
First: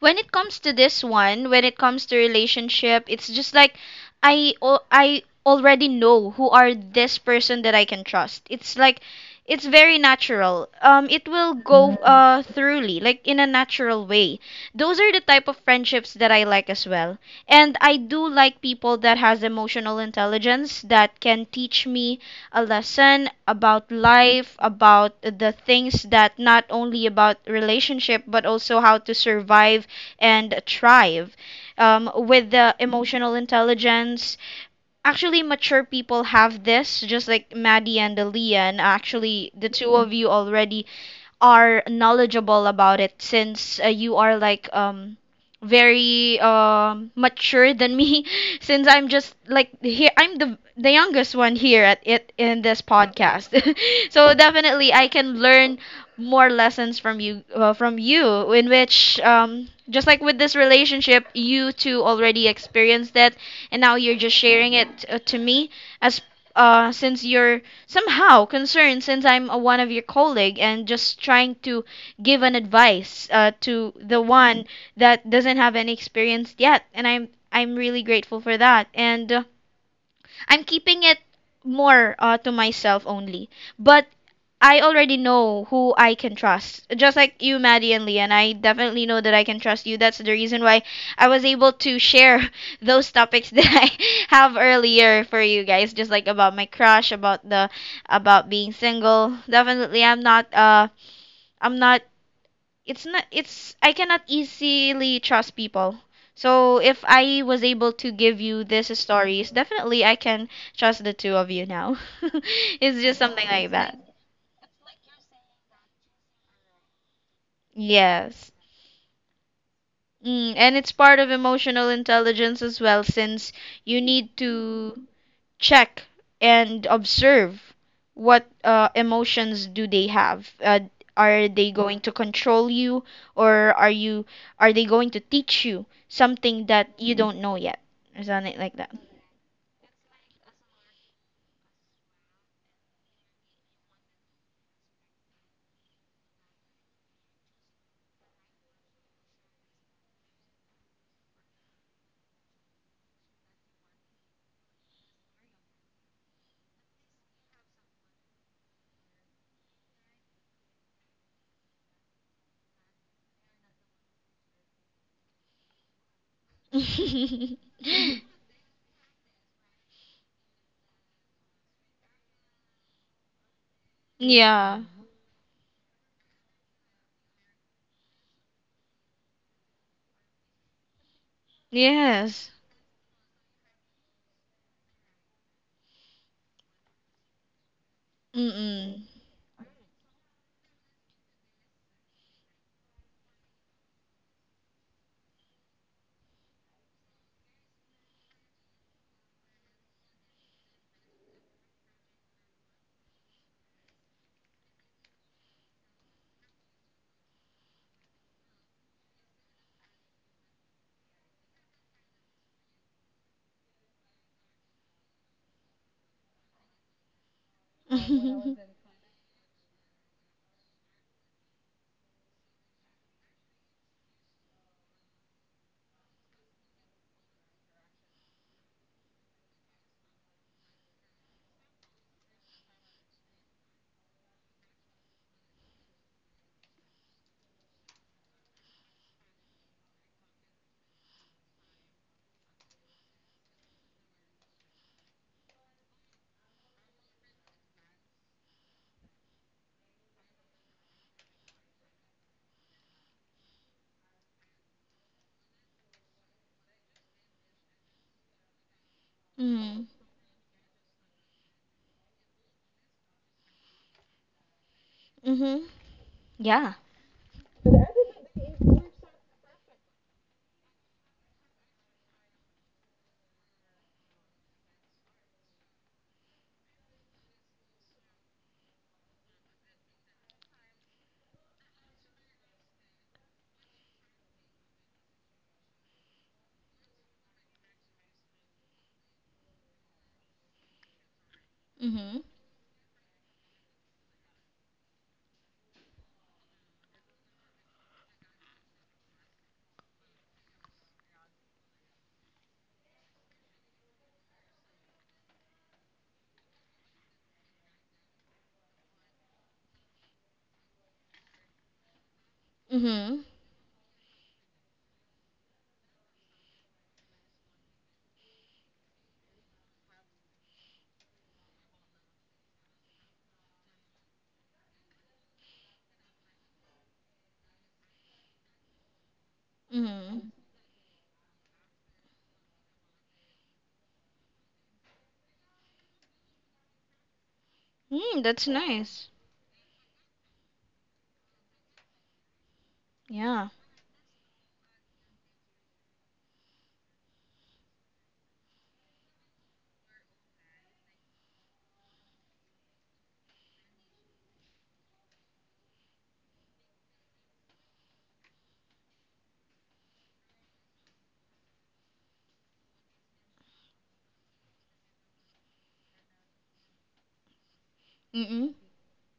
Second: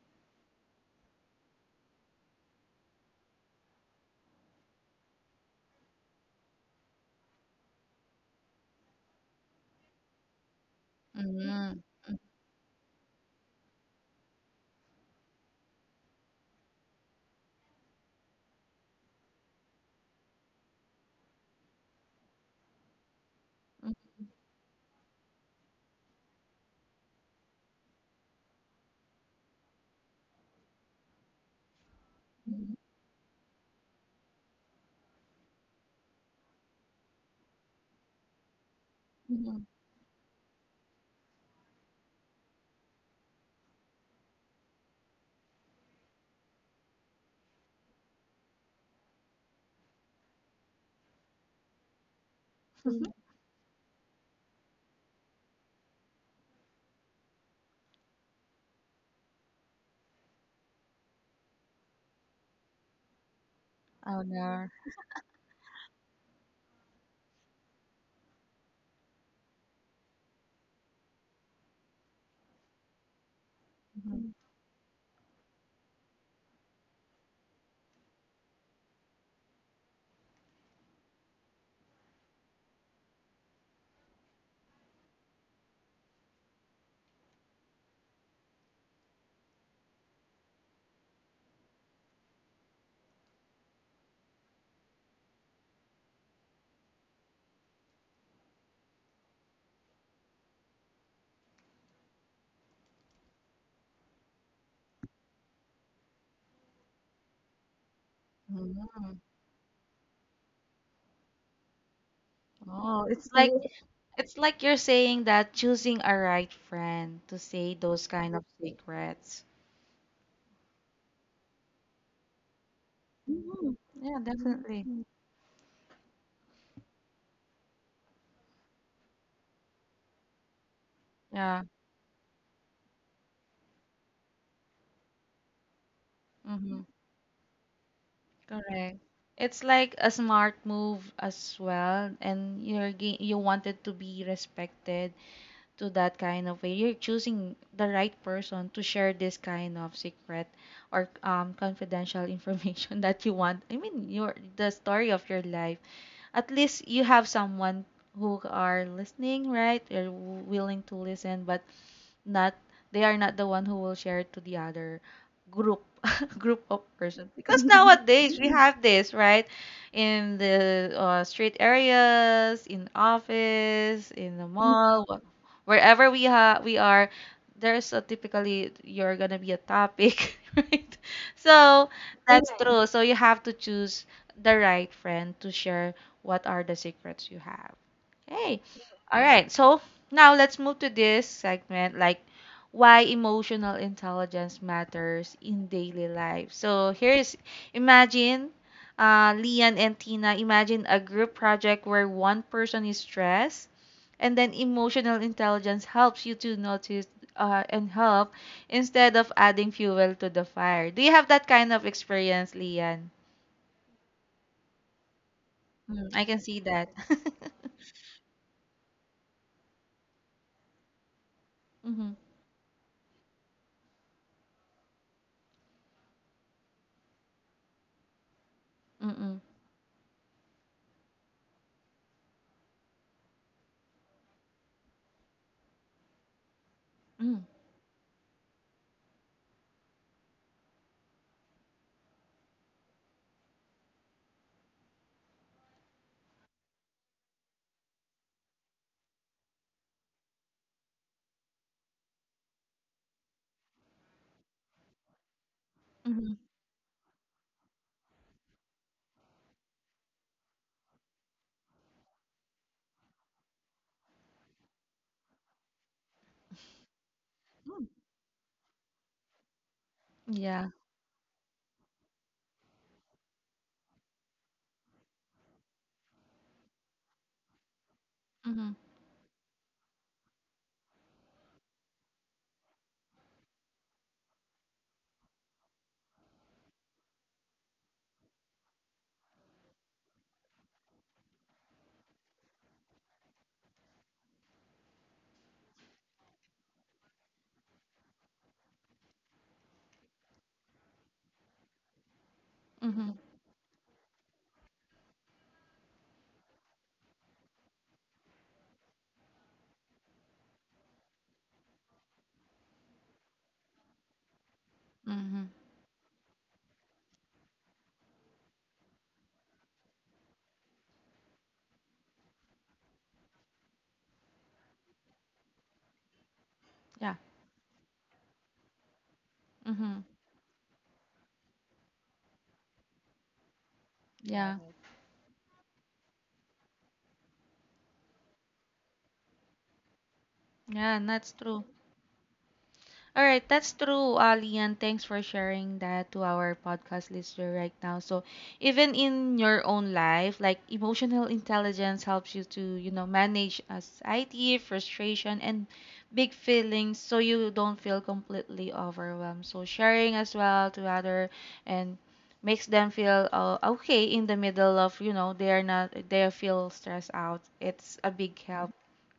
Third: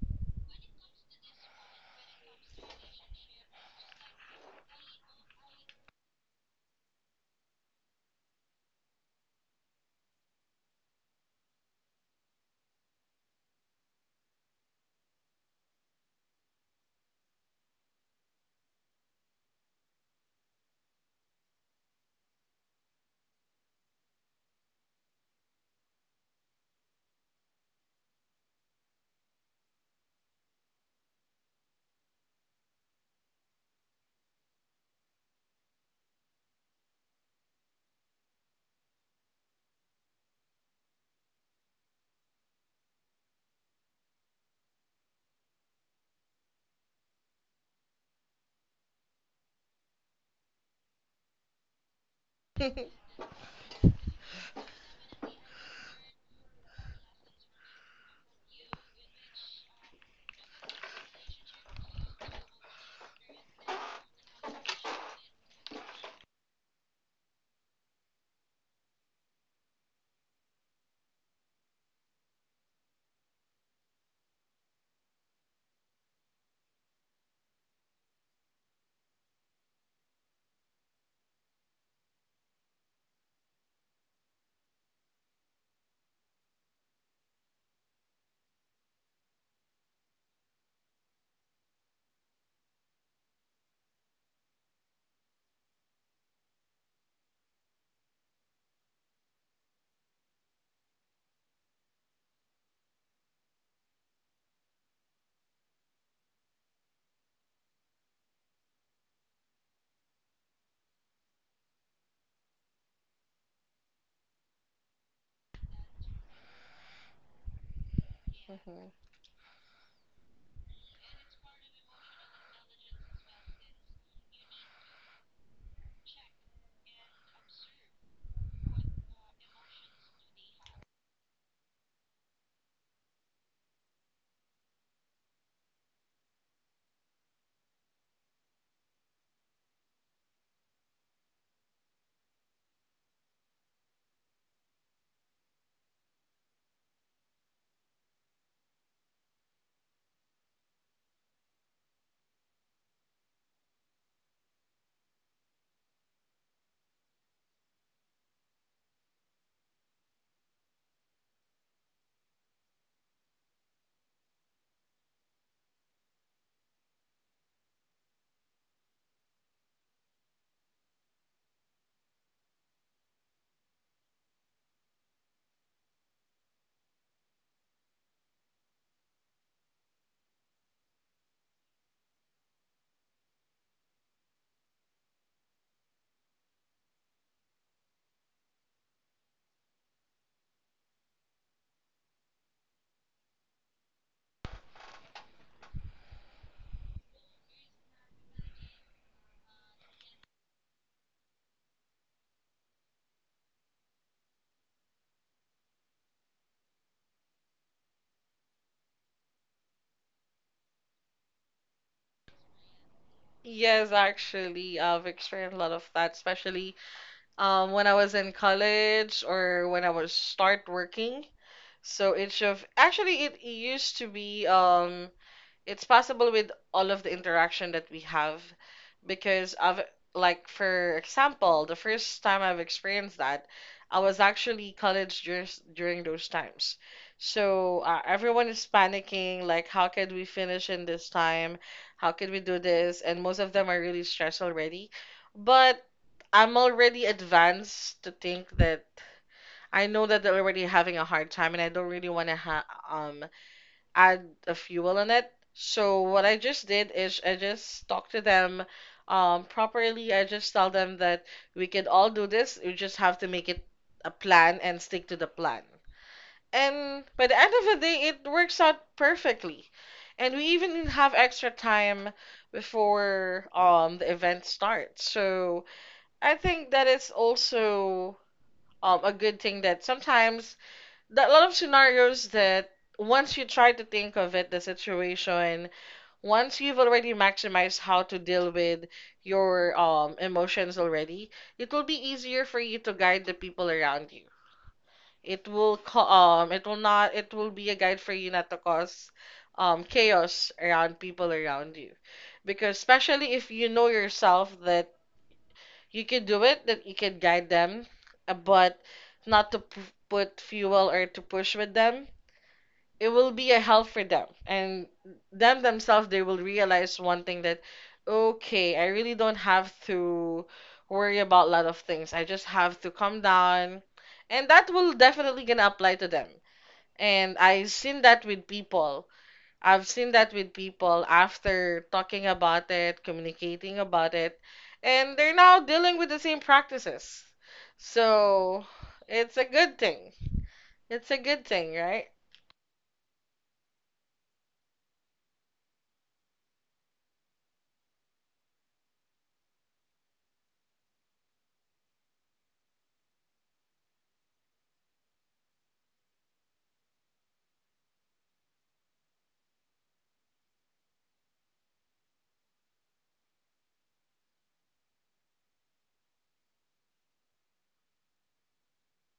when it comes to this one, when it comes to relationship, it's just like I already know who are this person that I can trust. It's like it's very natural. It will mm-hmm, go thoroughly, like in a natural way. Those are the type of friendships that I like as well. And I do like people that has emotional intelligence that can teach me a lesson about mm-hmm, life, about the things that not only about relationship but also how to survive and thrive with the emotional intelligence. Actually, mature people have this, just like Maddie and Leon. Actually, mm-hmm. the two of you already are knowledgeable about it since you are like very mature than me, since I'm just like here, I'm the youngest one here at it in this Mhm. podcast. So definitely I can learn more lessons from you, in which just like with this relationship, you two already experienced it, and now you're Oh just no. sharing it to me as since you're somehow concerned, since I'm a one of your colleague and just trying to give an advice to the Mm-hmm. one that doesn't have any experience yet, and I'm really grateful for that. And I'm keeping it more to myself only. But I already know who I can trust. Just like you, Maddie and Leon, I definitely know that I can trust you. That's the reason why I was able to share those topics that I have earlier for you guys, just like about my crush, about the, about being single. Definitely I'm not it's I cannot easily trust people. So if I was able to give you these Mm-hmm. stories, definitely I can trust the two of you now. It's Oh, just it's something like, like yes, that. it's like you're saying that choosing a right friend to say those kind of Yes. Mhm. secrets. Mm, and it's part of emotional intelligence as well, since Hmm. you Yeah, need definitely. Mm. to check and observe what emotions do they have, are Yeah. they going to control you, or are they going to teach you something Mm-hmm. that you don't know yet, isn't it like that? Correct. It's like a smart move as well, and you wanted to be respected to that kind of way. You're choosing the right person to share this kind of secret or confidential information that you want. I mean, your the story of your life, at least you have someone who are listening, right? They're willing to listen, but not, they are not the one who will share it to the other group group of persons, because nowadays we have this right in the street areas, in office, in the Yeah. mall, wherever we are, there's a typically you're gonna be a topic, right? So that's Yes. true, so you have to choose the right friend to share what are the secrets you have. Okay, Mm. all right. So now let's move to this segment like why emotional intelligence matters in daily life. So here is, imagine Lian and Tina, imagine a group project where one person is stressed and then emotional intelligence helps you to notice and help instead of adding fuel to the fire. Do you have that kind of experience, Lian? Yes, actually, I've experienced a lot of Mm, that, I can see especially that. When I was in Mm. college or when I was start working. Mm-hmm. So each of actually it used to be it's possible with all of the interaction that we have Mm-mm. because I've like for example, the first time I've experienced that, I was actually college during those times. Mm-hmm. So everyone is panicking, like how could we finish in this time? How could we do this? And most of them are really stressed already. But I'm already advanced to think that I know that they're already having a hard time, and I don't really want to ha um add a fuel in it. So what Mm-hmm. I just did is I just talk to them Mm. properly. I just tell them that we can all do this. You just have to make it a plan and stick to the plan. Mhm. Yeah. And by the end of the Mm. day, it works out perfectly. And we Yeah. even have extra time before the event starts. So I think that it's also Mhm. A good thing that sometimes that lot of scenarios that once you try to think of it, the situation, once you've already maximized how to deal with your emotions already, it will be Mhm. easier for you to guide the people around you. It will be a guide for you not to cause chaos around people around you. Because Mhm. especially if you know yourself that you can do it, that you can guide them, but not to p- put fuel or to push with them, it Mhm. will be a help for them, and Mhm. them themselves they will realize one thing that okay, I really don't have to worry about a lot of things, I just have to calm down, and that will definitely gonna apply to them. Yeah. And I've seen that with people, I've Mhm. seen Mhm. that with people after talking about it, communicating about it, Yeah. and they're now dealing with the same practices. Mm, that's So nice. it's a good thing, Yeah, it's and a that's good true. thing, right? All right, Yeah. that's true, Ali, and thanks for sharing that to our podcast listener right now. So, even in your own life, like emotional intelligence helps you to, you know, manage anxiety, frustration, and big feelings so you don't feel completely overwhelmed. So, sharing as well to other and makes them feel okay in the middle of, you know, they are not, they feel stressed out. It's a Mm. big Mm. help,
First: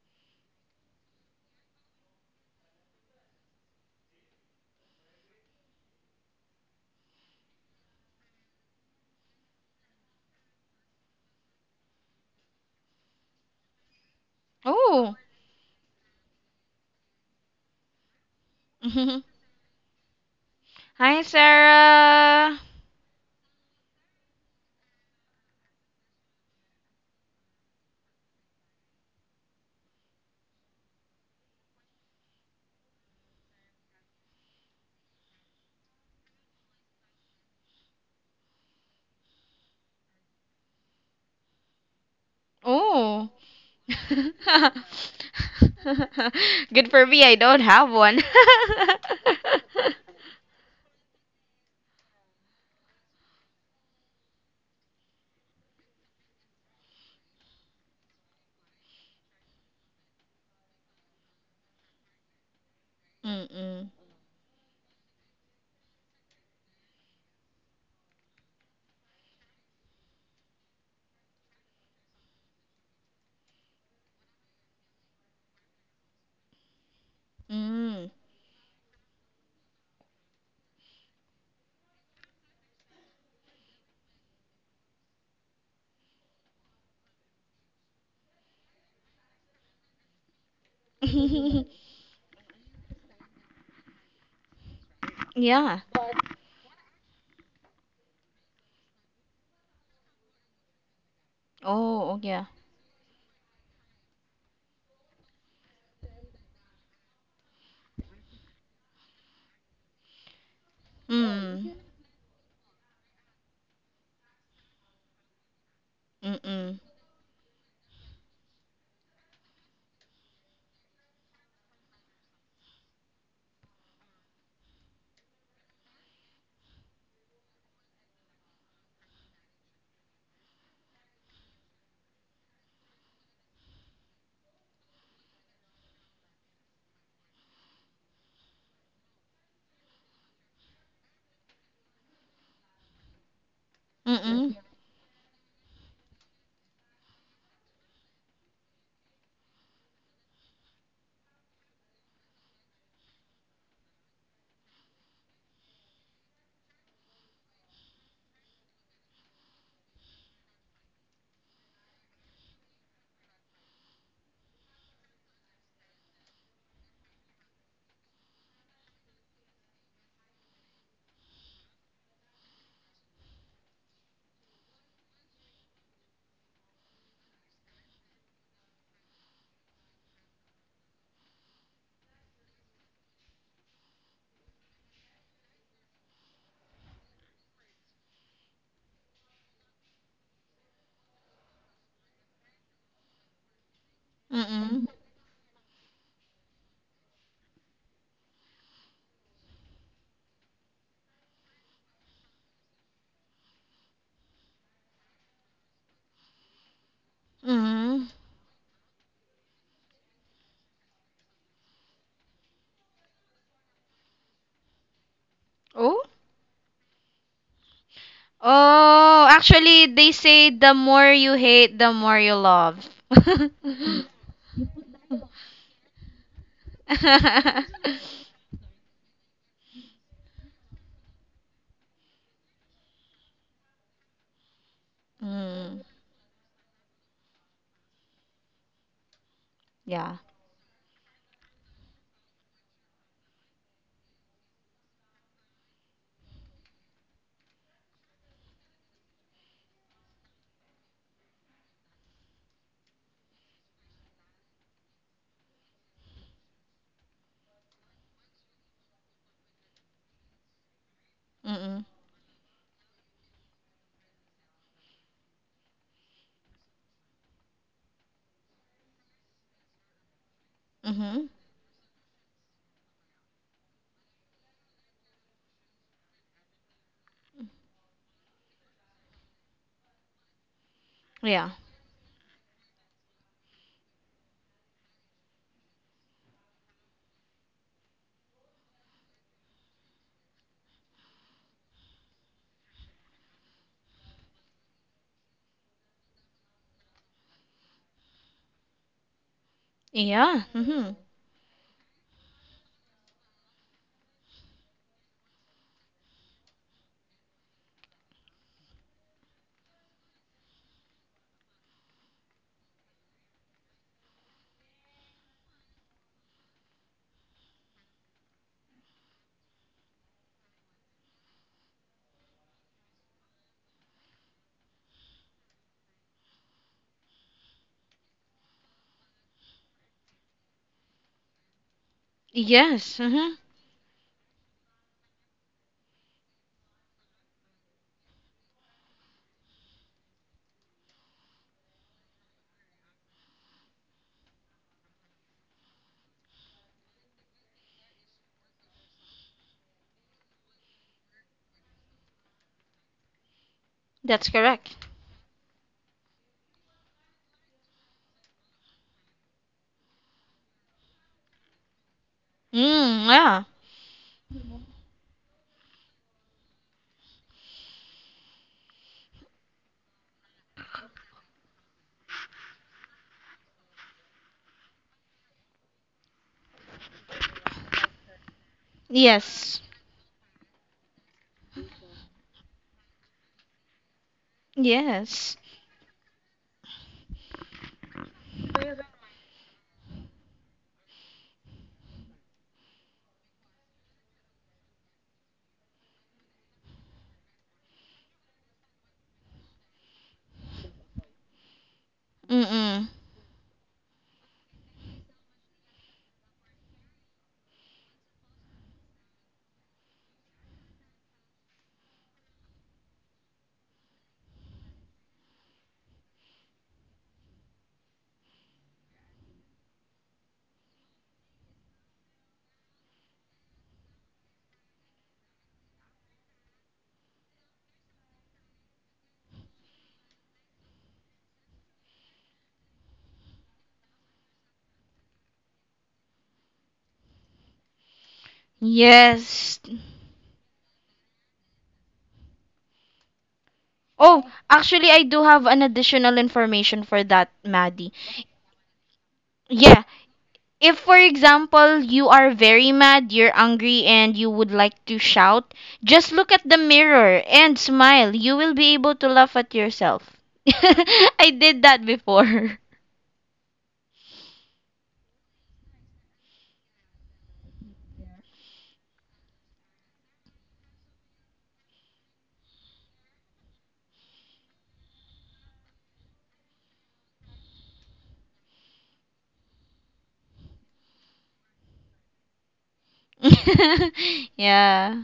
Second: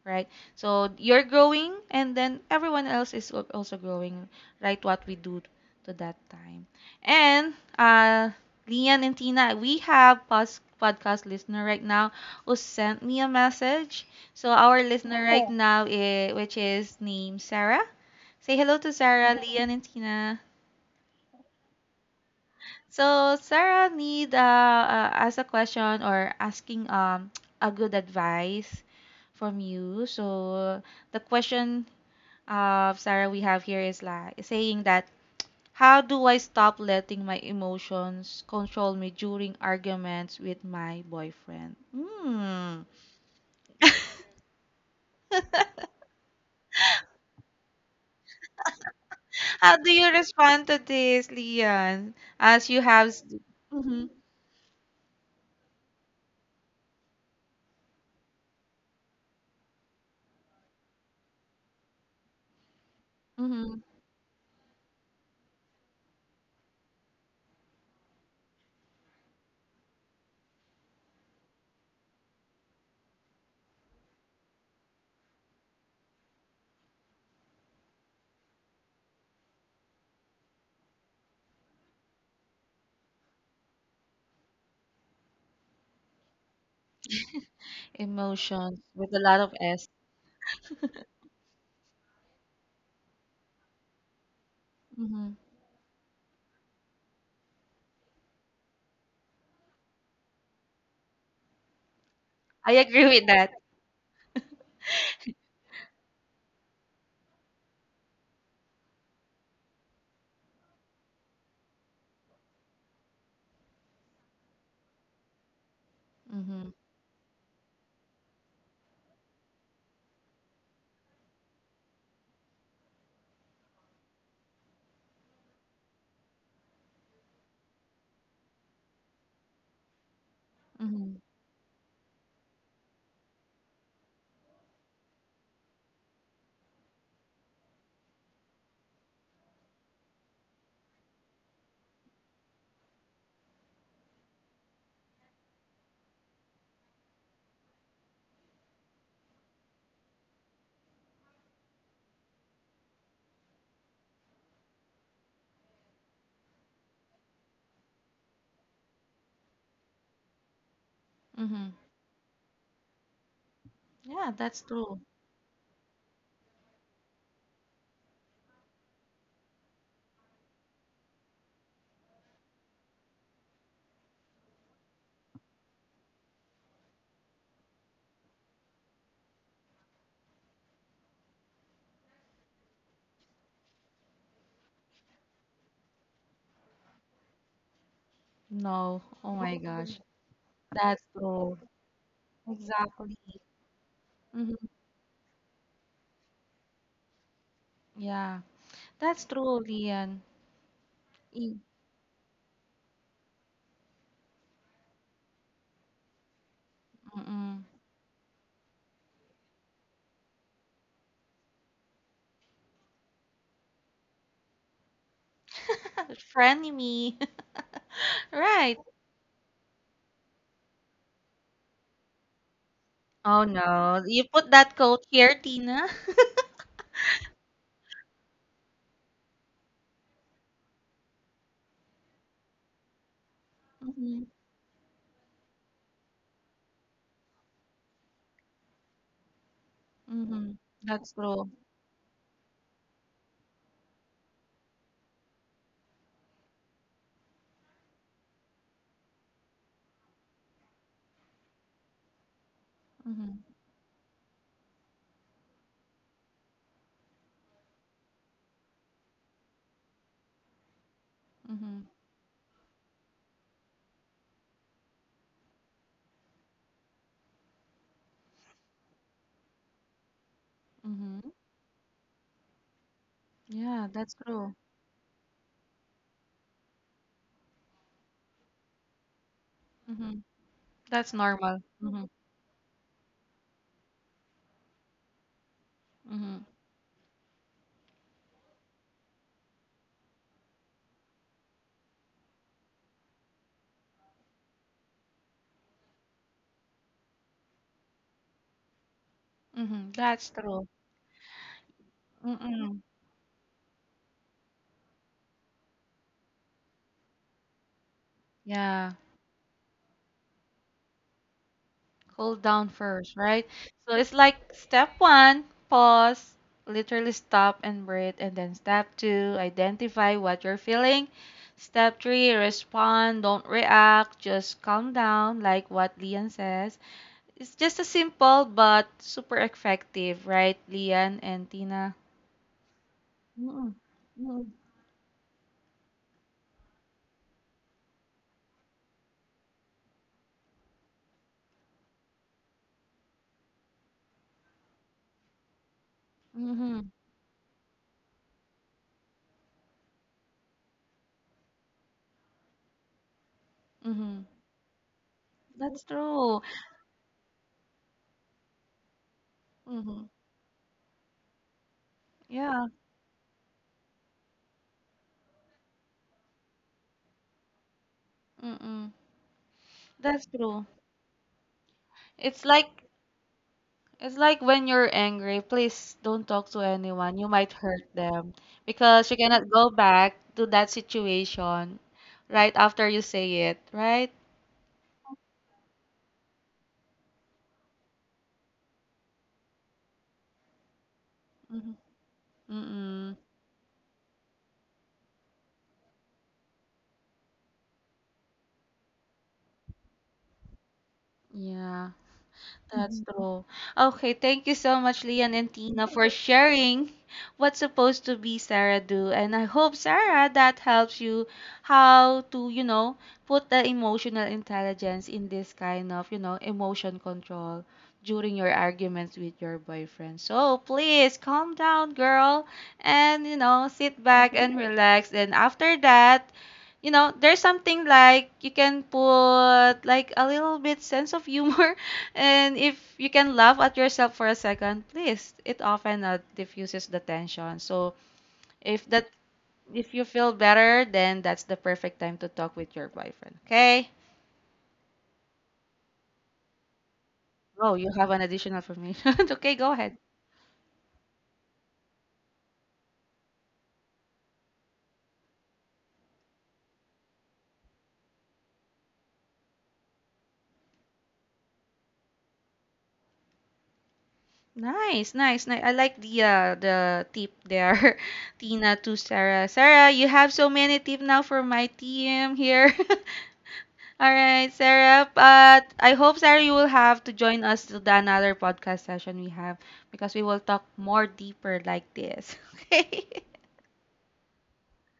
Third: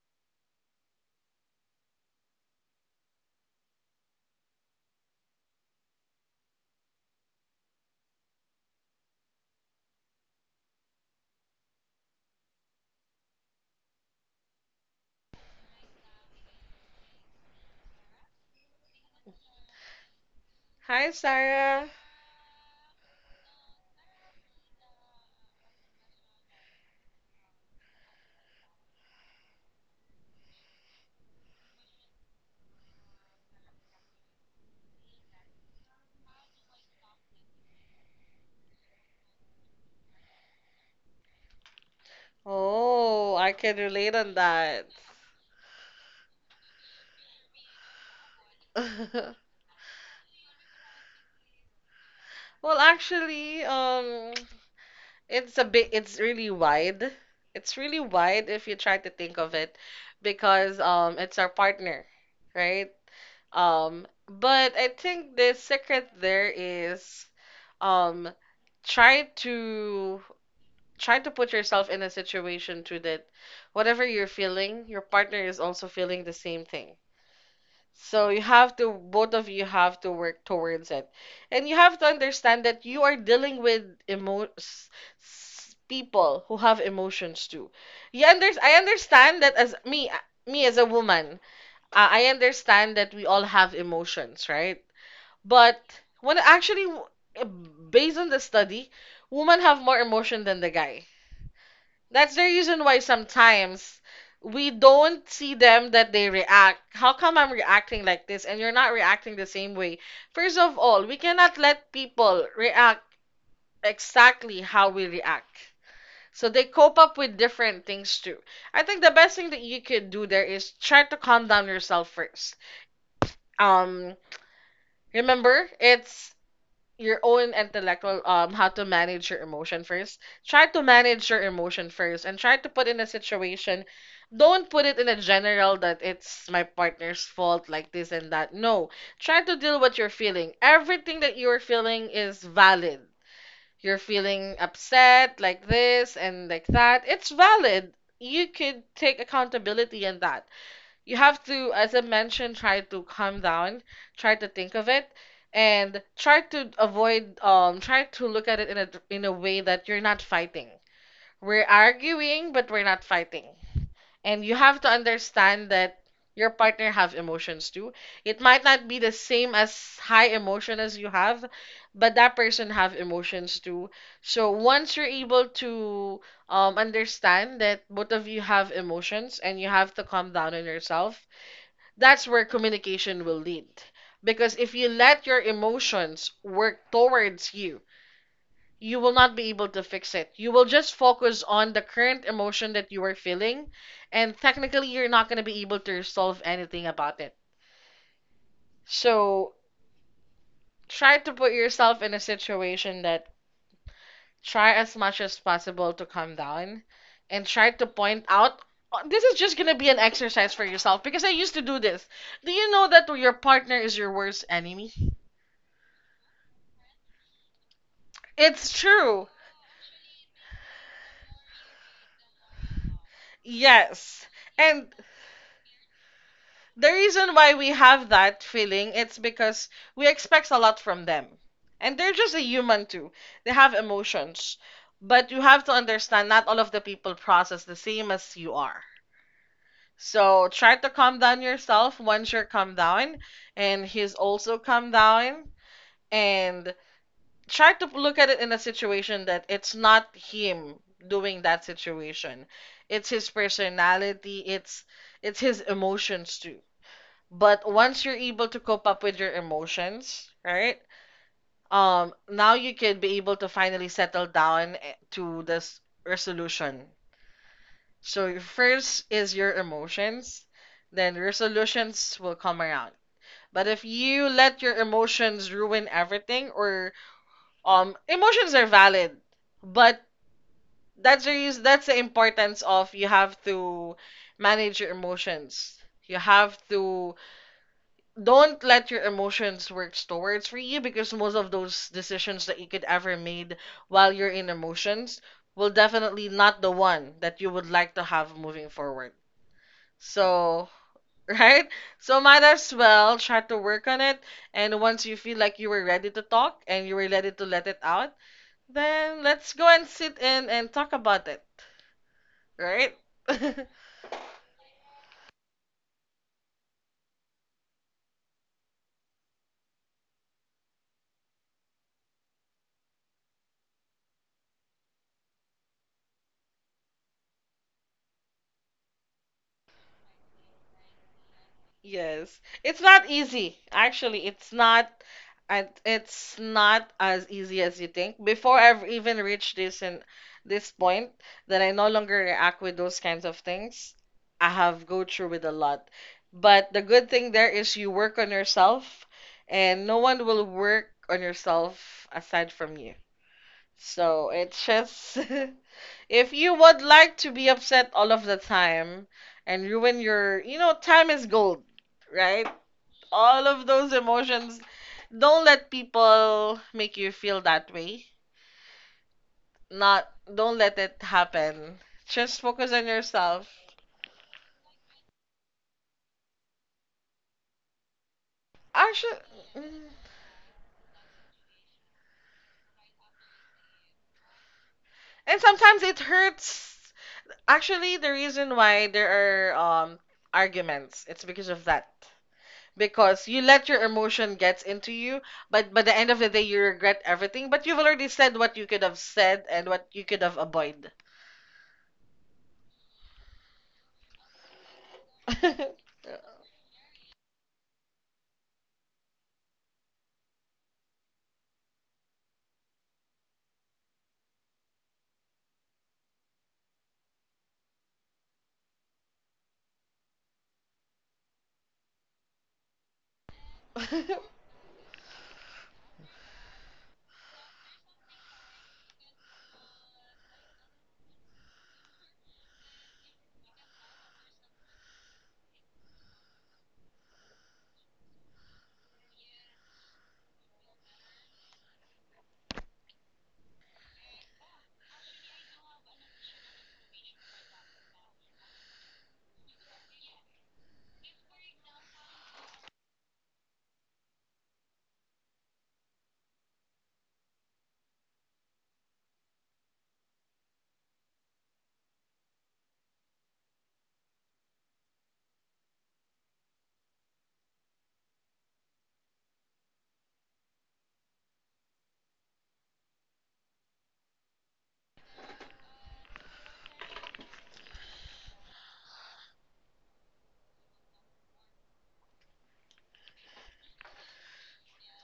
right? So you're growing, and then everyone else is al- also growing, right? What we do to that time. And Lian and Tina, we have podcast listener right now who sent me a message. So our Oh. listener right now, is, which is named Sarah. Say hello to Mhm. Sarah, Lian, and Tina. Hi, Hi, Sarah. Sarah. So Sarah need ask a question or asking a good advice from you. So the question of Sarah we have here is like saying that, how do I stop letting my emotions control me during arguments with my boyfriend? Hmm. Oh. Oh, I can relate on that. Good for me, I don't have one. How do you respond to this, Leon? As Well, you have s- actually, it's a bit, it's really wide. It's really wide if you try to think of it because it's our partner, right? Mhm, Mm-mm. But I think the secret there is, um, try to try to put yourself in a situation to that whatever you're feeling, your partner is also feeling the same thing. Mm. So you have to, both of you have to work towards it. And you have to understand that you are dealing with emo s- people who have emotions too. You under I emotions with a lot understand of that as S. me, me as a woman, I understand that we all have emotions, right? Hmm. Yeah. But when actually, based on the study, women have more emotion than the guy. Oh, oh, That's the yeah. I reason why agree with that. sometimes we don't see them that they react. How come I'm reacting like this and you're not reacting the same way? First of all, we cannot Mm. let people react exactly how we react. So they Hmm. Mm-mm. cope up with different things too. I think the best thing that you could do there is try to calm down yourself first. Um Remember, it's your own intellectual how to manage your emotion first, try to Hmm. manage your emotion first and try to put in a situation. Don't put it in a general that it's my partner's fault like this and that. No, try to deal what you're feeling. Everything that you're feeling is valid. You're Mm-mm. feeling upset like this and like that, it's valid. You could take accountability in that. You have to, as I mentioned, try to calm down, try to think of it, and try to avoid, try to look at it in a way that you're not fighting. We're Hmm. arguing, but we're not fighting. Yeah, And you that's have to true. understand that your partner have emotions too. It might not be the same as high emotion as you have, but that person have emotions too. So once you're able to understand that both of you have emotions and you have to calm down on yourself, that's where communication will lead. Because if you let your emotions work towards you, you No. will Oh not be my able to gosh. fix it. You will just That's focus true. on the current emotion that you are Exactly. feeling, and Hmm. Mm-mm. technically, you're not going to be able to resolve anything about it. Yeah. That's So, true, Lian. try to put I- yourself in a situation that try as much as possible to calm down and Mm-mm. try to Mm. point out. "Oh, this is just going to be an exercise for yourself because I used to do this. Do you know that your partner is your worst enemy? Oh? Frenemy. It's Right. Oh, true. actually, they say the more you hate, the more you love. Oh no. You Yes. put that And coat here, Tina. the reason why we have that feeling, it's because we expect a lot from them. And they're just a human too. They have Mm-hmm. emotions. But you have to Mm. understand not all of the people process the same as you are. Yeah. So Mm-hmm. try to That's calm down true. yourself. Once you're calm down and he's also calm down, and try to look at it in a situation that it's not him doing that situation. It's his Mm-hmm. personality, it's his emotions too. But once you're able to cope up with your emotions, right? Mm-mm. Mm-hmm. Now you can be able to finally settle down eh, to this resolution. So your first is your emotions, then Mm-hmm. Mm-hmm. resolutions will come around. But if Yeah, that's you true. let your emotions ruin everything or emotions are valid, but Mm-hmm. That's that's the Yeah. normal. reason, that's the Mm-hmm. importance of you have to manage your emotions, you Mm-hmm. have to, don't let your emotions work towards for you because most of those decisions that you could ever made while you're in emotions will definitely not the one that you would like to have moving forward. Mm-hmm. That's Yeah. true. So Mm-hmm. right, so might as Mm-mm. well try to work on it, and once you feel like you were ready to talk and you were ready to let it out, Yeah. then let's go and sit in and talk about it, Cool down right? first, right? So it's like step one, pause, literally stop and breathe. And then step two, identify what you're feeling. Step three, respond, don't react, just calm down, like what Lian says. It's just a simple but super effective, right, Lian and Tina? Yes. It's Yes, not hmm, easy. Mm-mm. Actually, it's not, and it's not as easy as you think. Before I've even reached this and this point that I no longer react with those kinds of things, I have go through with a lot. But Mm-hmm. the good thing there is you work on yourself, and no one will work on yourself aside from you. Mm-hmm. that's So it's correct. just That's if true. you would like to be upset all of the time and ruin Mm-hmm. your, you know, time is gold, right? Yeah. Mm, yeah. All of those emotions, don't let people make you feel that way. Mm-mm. Not, That's don't true. let it happen. Just It's focus on like, yourself. it's like when you're angry, please don't talk to anyone. You might hurt them because you Actually, cannot Yes. go and back to that situation right after you say it, right? Yes. sometimes it hurts. Actually, the reason why there are um arguments, it's because of Mm-hmm. that. Mm-mm. Because you let your emotion gets into you, but by the end of the day you regret everything, but you've already said what you could have said and what you could have avoided. Yeah. Mm-mm. That's true. Okay, thank you so much, Leon and Tina, for sharing what's supposed to be Sarah do. And I hope, Sarah, that helps you how to, you know, put the emotional intelligence in this kind of, you know, emotion control during your arguments with your boyfriend. So please calm down, girl, and, you know, sit back and relax. And after that, you know, there's something like you can put like a little bit sense of humor, and if you can laugh at yourself for a second, please, it often diffuses the tension. So if that, Yes. if you feel better, then that's the perfect time to talk with your boyfriend. Okay? Oh, actually, I do have an additional information for that, Oh, Maddie. you have an additional for me. Okay, go Yeah, ahead. if for example you are very mad, you're angry, and you would like to shout, just look at the mirror and smile. You will be able to laugh at yourself. I did that before. Nice, nice, nice. I like the tip there, Tina to Sarah. Sarah, you have so many tip now for my team here. All right, Sarah. But I hope, Sarah, you will have to join us to the another podcast session we have because we will talk more deeper like this. Okay. Yeah,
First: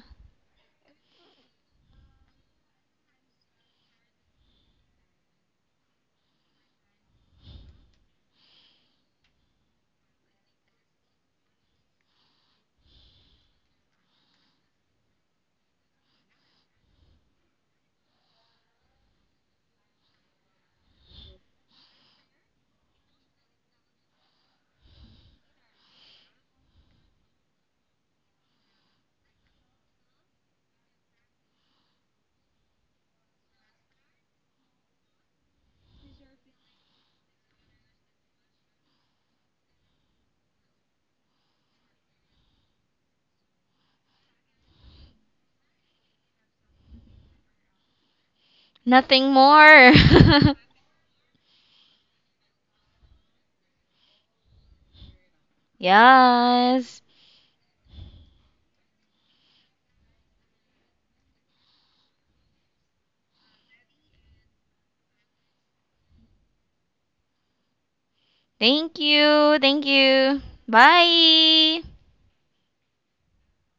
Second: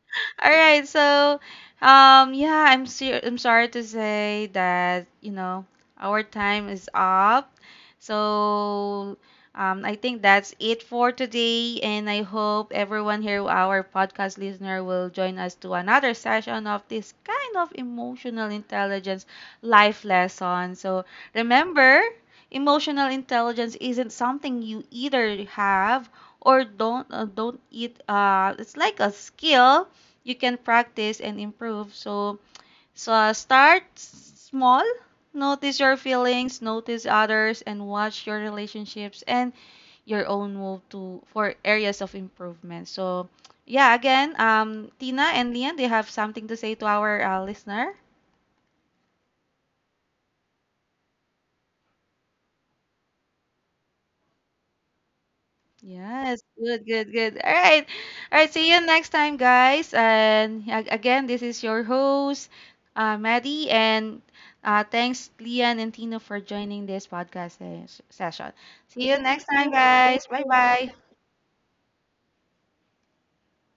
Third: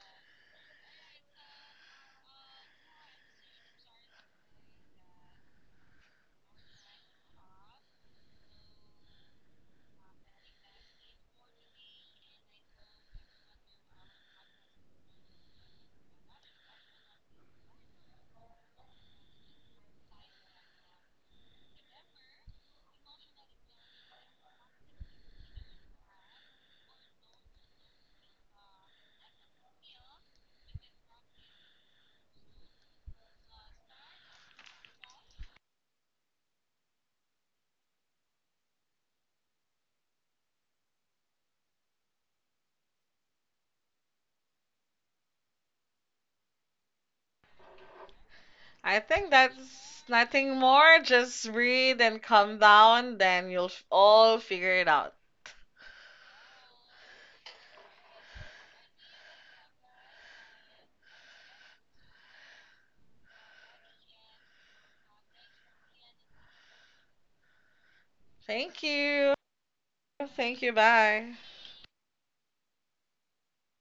All right, so yeah, I'm sorry to say that, you know, our time is up. So I think that's it for today and I hope everyone here our podcast listener will join us to another session of this kind of emotional intelligence life lesson. So remember, emotional intelligence isn't something you either have or don't eat it's like a skill you can practice and improve. So, so start small. Notice your feelings, notice others, and watch your relationships and your own move to for areas of improvement. So, yeah, again, Tina and Lian, they have something to say to our listener. I nothing think more. that's nothing more, just breathe and calm down, then all figure it out. Yes, good, Yes. good, good. All right. All right, see you next time, guys. Again, this is your host, Maddie, and thanks, Lian and Tino, for joining this podcast session. Thank Thank See you you. next you. time, Thank guys. you. Bye Thank you. bye. Bye. Bye.